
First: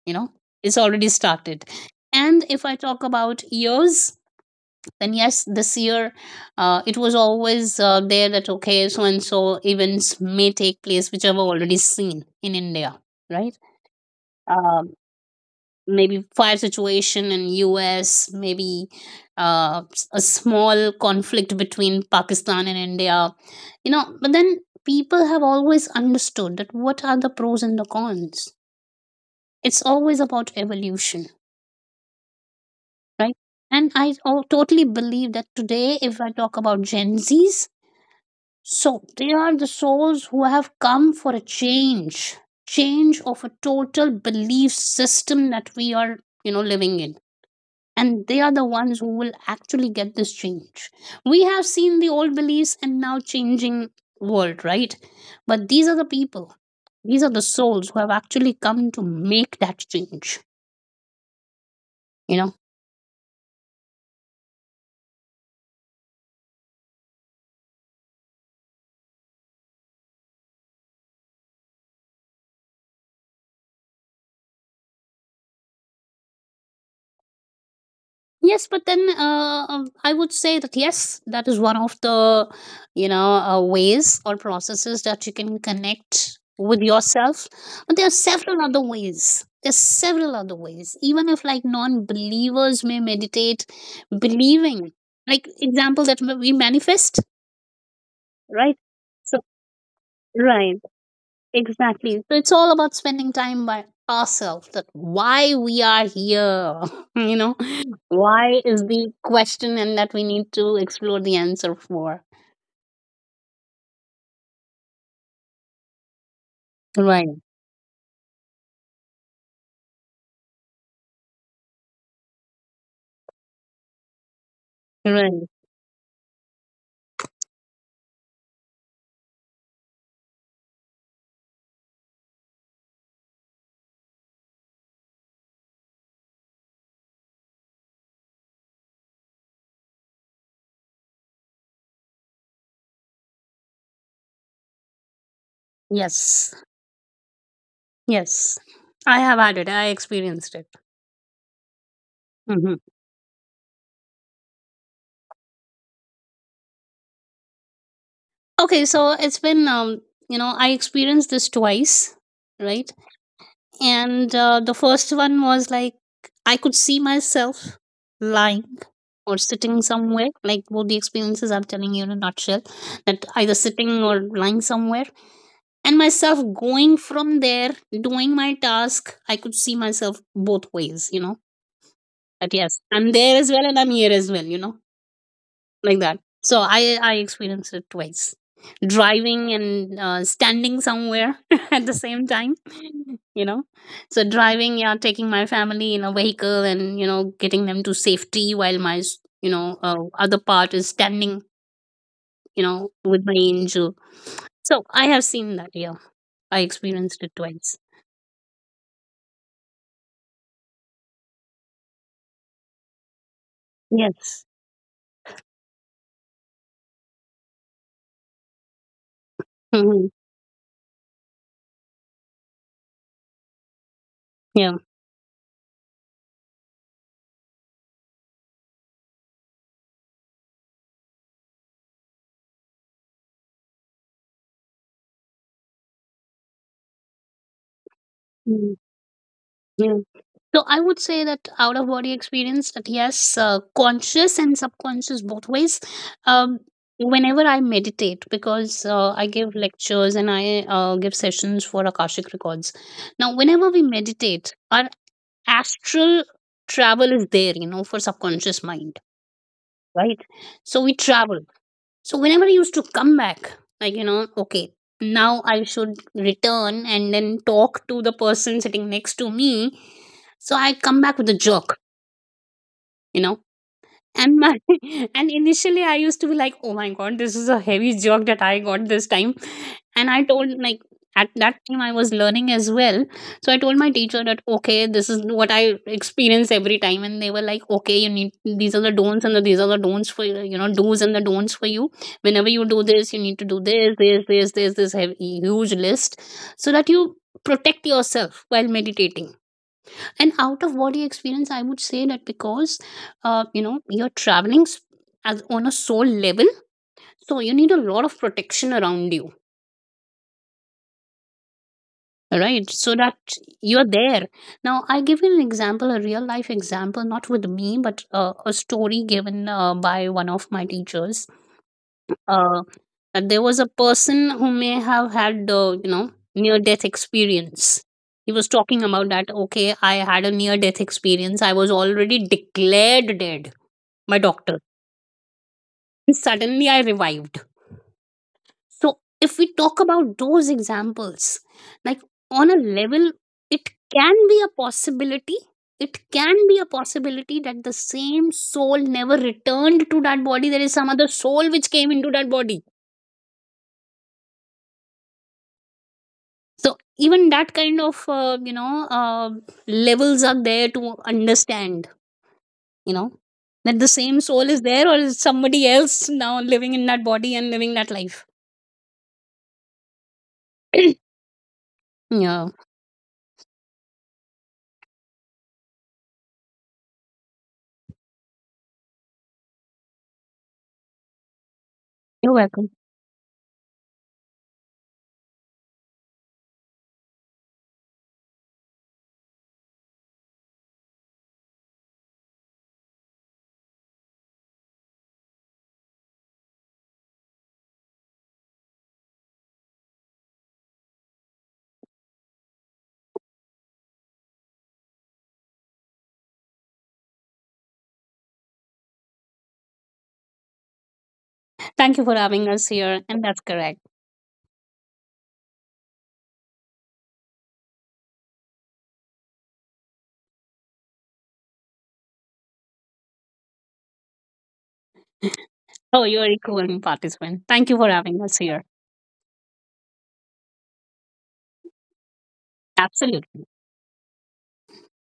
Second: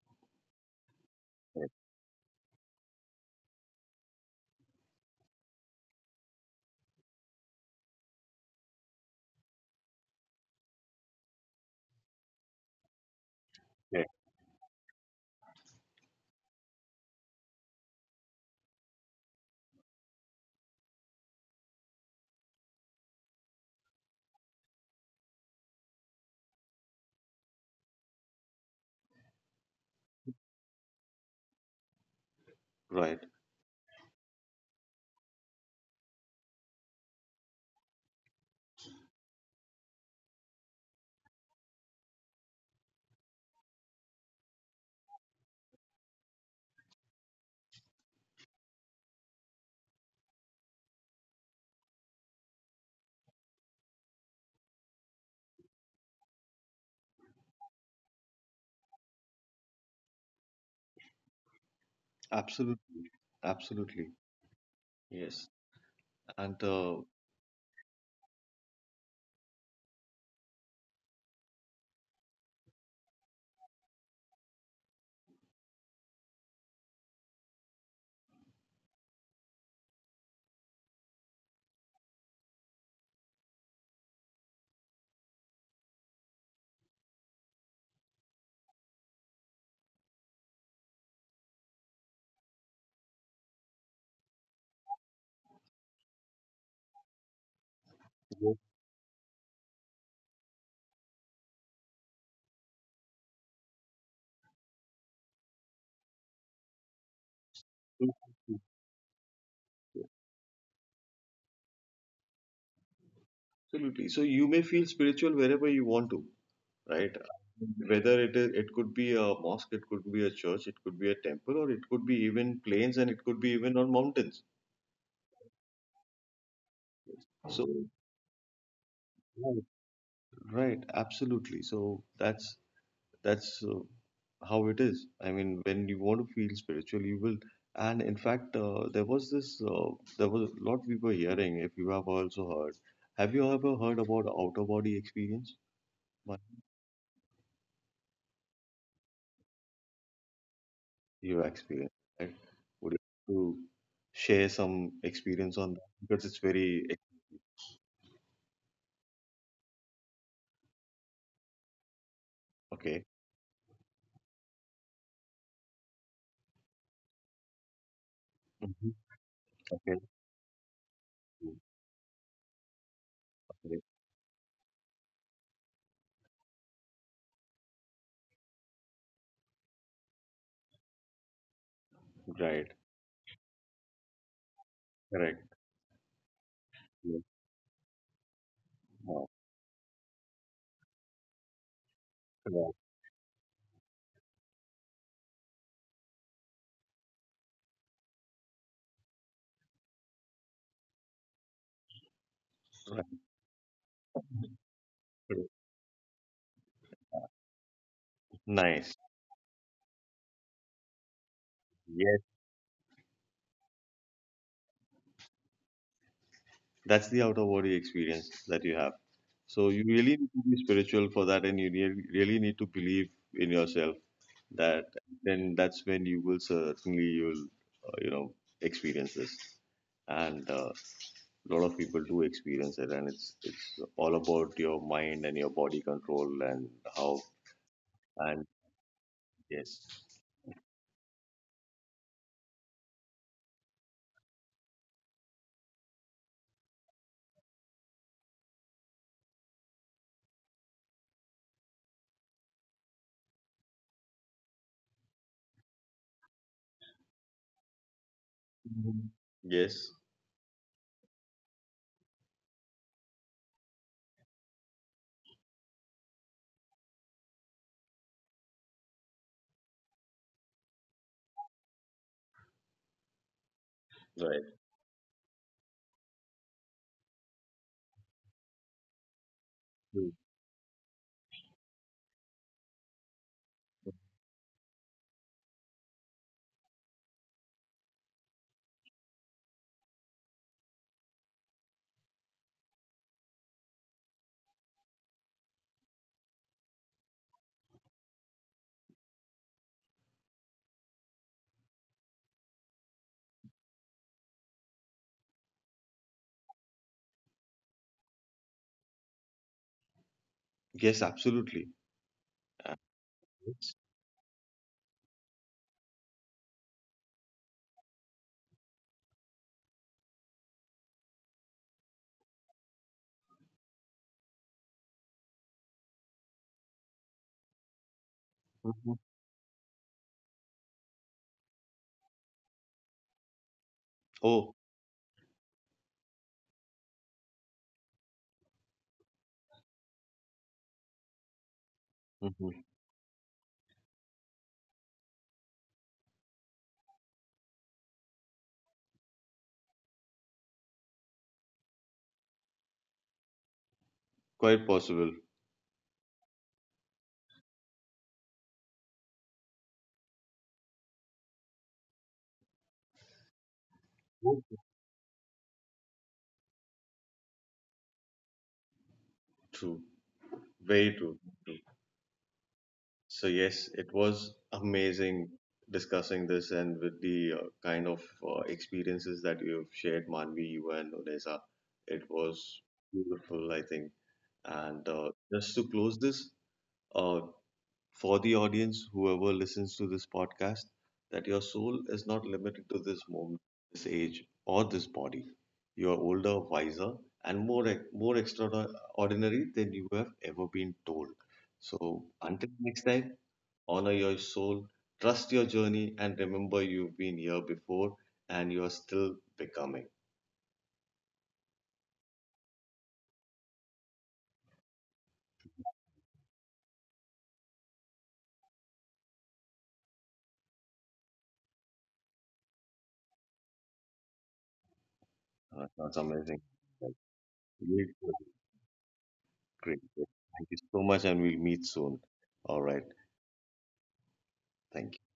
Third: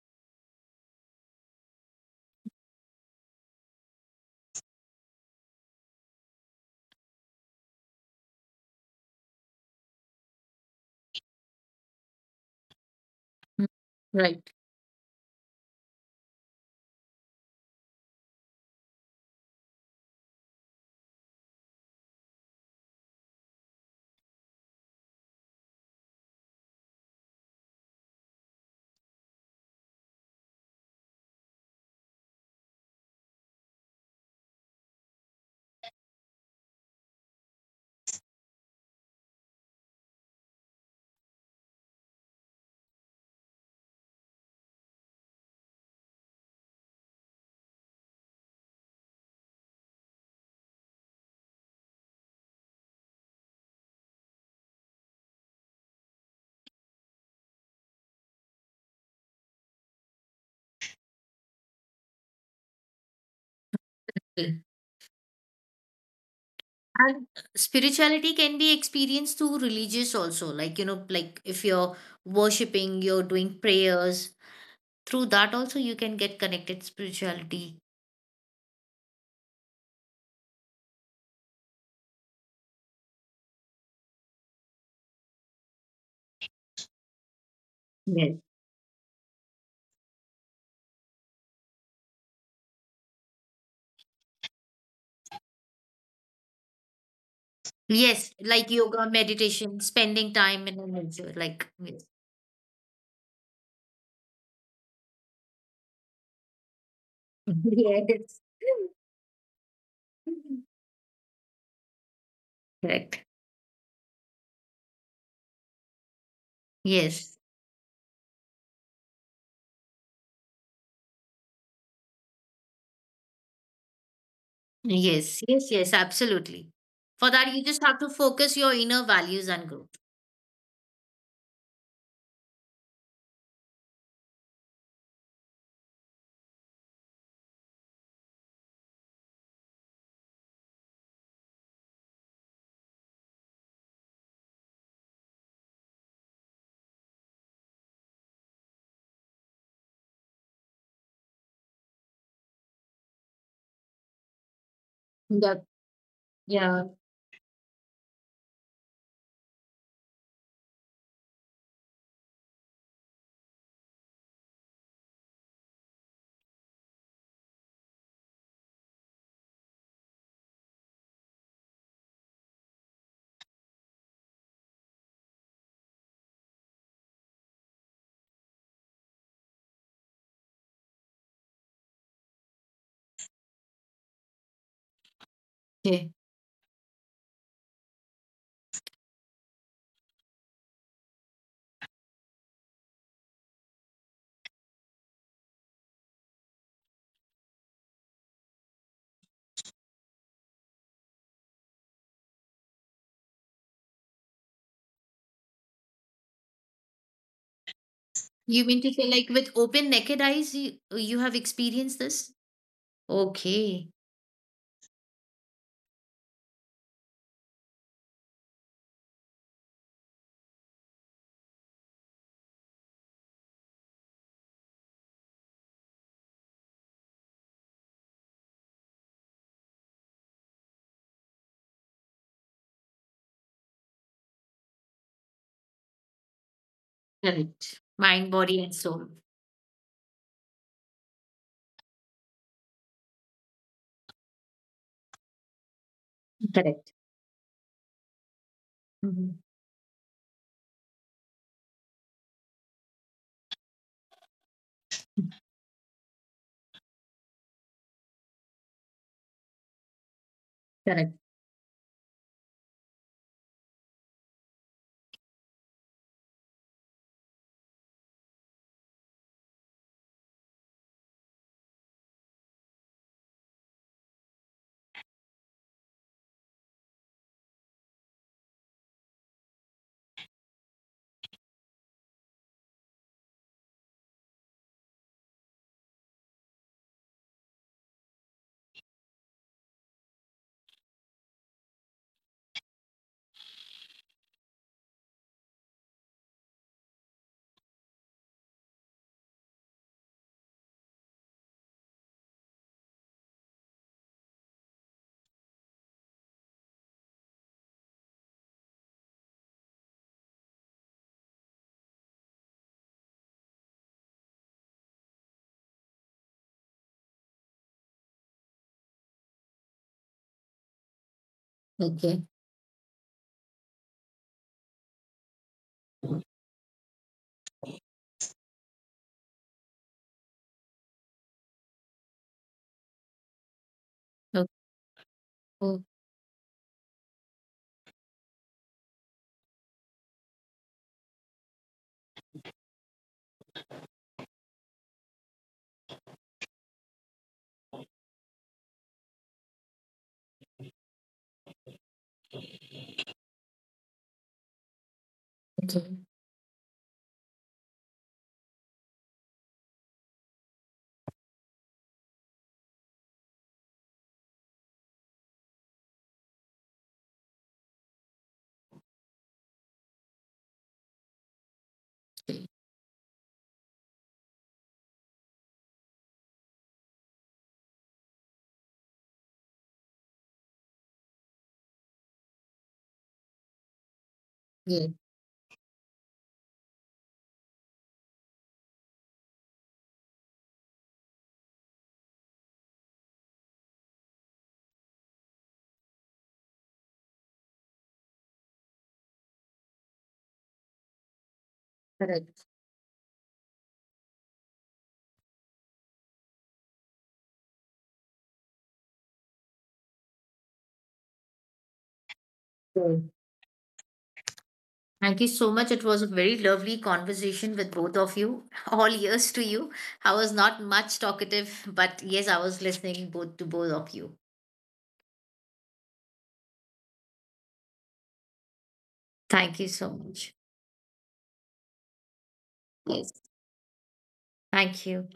Speaker 2: you know, it's already started.
Speaker 1: Right.
Speaker 2: And if I talk about years, then yes, this year, it was always there that okay, so and so events may take place which I've already seen in India, right?
Speaker 3: Mm.
Speaker 1: Yeah.
Speaker 3: Right.
Speaker 2: Um, maybe fire situation in US, maybe a small conflict between Pakistan and India, you know, but then people have always understood that what are the pros and the cons. It's always about evolution,
Speaker 1: Right.
Speaker 2: right? And I totally believe that today if I talk about Gen Z's, so they are the souls who have come for a change, change of a total belief system that we are, you know, living in. And they are the ones who will actually get this change. We have seen the old beliefs and now changing world, right? But these are the people, these are the souls who have actually come to make that change, you know.
Speaker 1: Absolutely. Absolutely.
Speaker 3: Okay.
Speaker 1: Yes. And
Speaker 3: And spirituality can be experienced through religious also. Like, you know, like if you're worshiping, you're doing prayers. Through that also, you can get connected spirituality.
Speaker 2: Yes, but then I would say that yes, that is one of the, you know, ways or processes that you can connect with yourself. But there are
Speaker 3: Yes.
Speaker 2: several other ways. There's several other ways. Even if like non-believers may meditate, believing, like example that we manifest,
Speaker 3: Yes,
Speaker 1: yes,
Speaker 3: like
Speaker 2: right?
Speaker 3: yoga,
Speaker 2: So
Speaker 3: meditation, spending time
Speaker 2: right,
Speaker 3: in a nature. Like, yes.
Speaker 2: exactly. So it's all about spending time by ourselves. That why we are here, [LAUGHS] you know,
Speaker 3: [LAUGHS]
Speaker 1: [LAUGHS] true,
Speaker 3: Yes.
Speaker 1: true,
Speaker 2: why is the question, and
Speaker 1: true.
Speaker 2: that we need to explore the answer for.
Speaker 3: Correct.
Speaker 1: Absolutely. So you may feel spiritual wherever you want to, right?
Speaker 3: Yes,
Speaker 2: Right,
Speaker 1: Whether it is, it could be a mosque, it could be a church, it could be a temple, or it could be even plains, and it could be even on mountains.
Speaker 3: yes,
Speaker 2: right.
Speaker 3: yes, yes, absolutely. For that, you
Speaker 1: So,
Speaker 3: just have to focus your inner values
Speaker 1: right,
Speaker 3: and growth.
Speaker 1: right, absolutely. So that's how it is. I mean, when you want to feel spiritual, you will. And in fact, there was this, there was a lot we were hearing. If you have also heard, have you ever heard about outer body experience?
Speaker 2: Yes, yes. I have had it. I experienced it.
Speaker 1: Your experience, right?
Speaker 2: Hmm.
Speaker 1: Would you like to share some experience
Speaker 3: Yep.
Speaker 1: on that? Because it's
Speaker 3: Yeah.
Speaker 1: very
Speaker 2: Okay, so it's been, you know, I experienced this twice, right?
Speaker 1: okay.
Speaker 2: And the first one was like, I could see myself lying
Speaker 1: Mhm.
Speaker 2: or sitting
Speaker 1: Okay.
Speaker 2: somewhere, like both the experiences I'm telling you in a nutshell, that either
Speaker 1: Right.
Speaker 2: sitting or lying somewhere and myself going from there doing my task. I could see myself both ways, you know, that
Speaker 1: Right.
Speaker 2: yes, I'm there as well and I'm here as well, you know,
Speaker 1: Correct.
Speaker 2: like
Speaker 3: Okay.
Speaker 2: that. So I
Speaker 1: Yes.
Speaker 2: experienced it twice,
Speaker 1: Wow.
Speaker 2: driving and standing somewhere [LAUGHS] at the same time,
Speaker 1: Correct.
Speaker 2: you know. So driving, yeah, taking my family in a vehicle and, you know, getting them to safety while my, you know, other part is standing, you know,
Speaker 1: Right.
Speaker 2: with my angel. So I have
Speaker 1: Correct.
Speaker 2: seen that, yeah, I experienced it twice.
Speaker 3: You mean to
Speaker 1: Nice.
Speaker 3: say, like, with open, naked eyes, you have experienced
Speaker 1: Yes.
Speaker 3: this? Okay.
Speaker 2: Yes.
Speaker 1: That's the outer body experience that you have. So you
Speaker 2: Hmm.
Speaker 1: really need to be spiritual for that, and you really, really need to believe in yourself.
Speaker 2: Yeah.
Speaker 1: That then that's when you will certainly you'll, you know, experience this. And a lot of people do experience it, and it's all about your mind and your body control and how
Speaker 3: Correct. Mind,
Speaker 1: and
Speaker 3: body, and
Speaker 2: Mm,
Speaker 3: soul.
Speaker 1: yes.
Speaker 2: yeah. So I would say that out of body experience, that yes, conscious and subconscious both ways. Um,
Speaker 3: Correct.
Speaker 2: whenever I meditate, because I
Speaker 3: Mhm.
Speaker 2: give lectures and I give sessions for Akashic Records. Now, whenever we meditate, our astral travel is there, you know, for subconscious
Speaker 1: Mhm.
Speaker 2: mind,
Speaker 1: Yes,
Speaker 2: right? So we
Speaker 3: Correct.
Speaker 2: travel. So whenever I used to come back, like you know, okay, now I should return and then talk to the person sitting next to me. So I come back with a jerk, you know. And
Speaker 1: right.
Speaker 2: my [LAUGHS] and initially I used to be like, oh my god, this is a heavy jerk that I got this time.
Speaker 1: Mm.
Speaker 2: And I told like, at that time I was learning as well, so I told my teacher that okay, this is what I experience every time, and they were like, okay, you need, these are the don'ts, these are the don'ts for you, you know, do's and the don'ts for you. Whenever you do this, you need to do this, this, this, this, this heavy, huge list so that you protect yourself while meditating. And out of body experience, I would say that because you know, you're traveling as on a soul level, so you need a lot of protection around you,
Speaker 1: Yes, absolutely.
Speaker 2: right? So that you're there. Now I give you an example, a real life example, not with me, but a story given by one of my teachers.
Speaker 3: Okay.
Speaker 2: uh, and there was a person who may have had, you know,
Speaker 3: Okay.
Speaker 2: near death experience. He was talking
Speaker 1: Mhm.
Speaker 2: about that, okay, I had a near death experience, I was already declared dead by
Speaker 3: Okay.
Speaker 1: Oh.
Speaker 2: doctor, suddenly I revived. So, if we talk about those examples, like on a
Speaker 1: Mhm.
Speaker 2: level, it can be a possibility. It can be a possibility that the same soul never returned to that body. There is some other soul which came into that body.
Speaker 1: Quite possible.
Speaker 3: Okay.
Speaker 2: So, even that kind of, you know, levels are there to understand, you know, that the same soul
Speaker 1: Mm.
Speaker 2: is there or is somebody else now living in that body and living that life.
Speaker 1: True, very
Speaker 2: [CLEARS THROAT]
Speaker 1: true.
Speaker 2: Yeah,
Speaker 1: So yes, it was amazing discussing this and with the kind of experiences that you've shared, Manvi, you and Odessa. It
Speaker 2: you're
Speaker 1: was
Speaker 2: welcome.
Speaker 1: beautiful, I think. And
Speaker 3: Yeah.
Speaker 1: uh, just to close this, uh, for the audience, whoever listens to this podcast, that your soul is not limited to this moment, this age, or this body. You are older, wiser, and more ex- more extraordinary than you have ever been told. So until
Speaker 3: Correct.
Speaker 1: next time, honor your soul, trust your journey, and remember you've been here before and you are still becoming.
Speaker 2: Thank you for having us here.
Speaker 3: So,
Speaker 2: And that's correct.
Speaker 3: thank you so much. It was a very lovely conversation with both of you. [LAUGHS] All ears to you. I was not much talkative, but yes, I was listening both to both of you.
Speaker 1: That's
Speaker 2: Oh, you're a
Speaker 1: amazing.
Speaker 2: equal participant. Thank you
Speaker 1: Great,
Speaker 2: for
Speaker 1: great,
Speaker 2: having us here.
Speaker 3: Thank you
Speaker 1: great.
Speaker 3: so much.
Speaker 1: Thank you so much, and we'll meet soon. All right.
Speaker 3: Yes.
Speaker 2: Absolutely.
Speaker 3: Thank
Speaker 1: Thank you.
Speaker 3: you.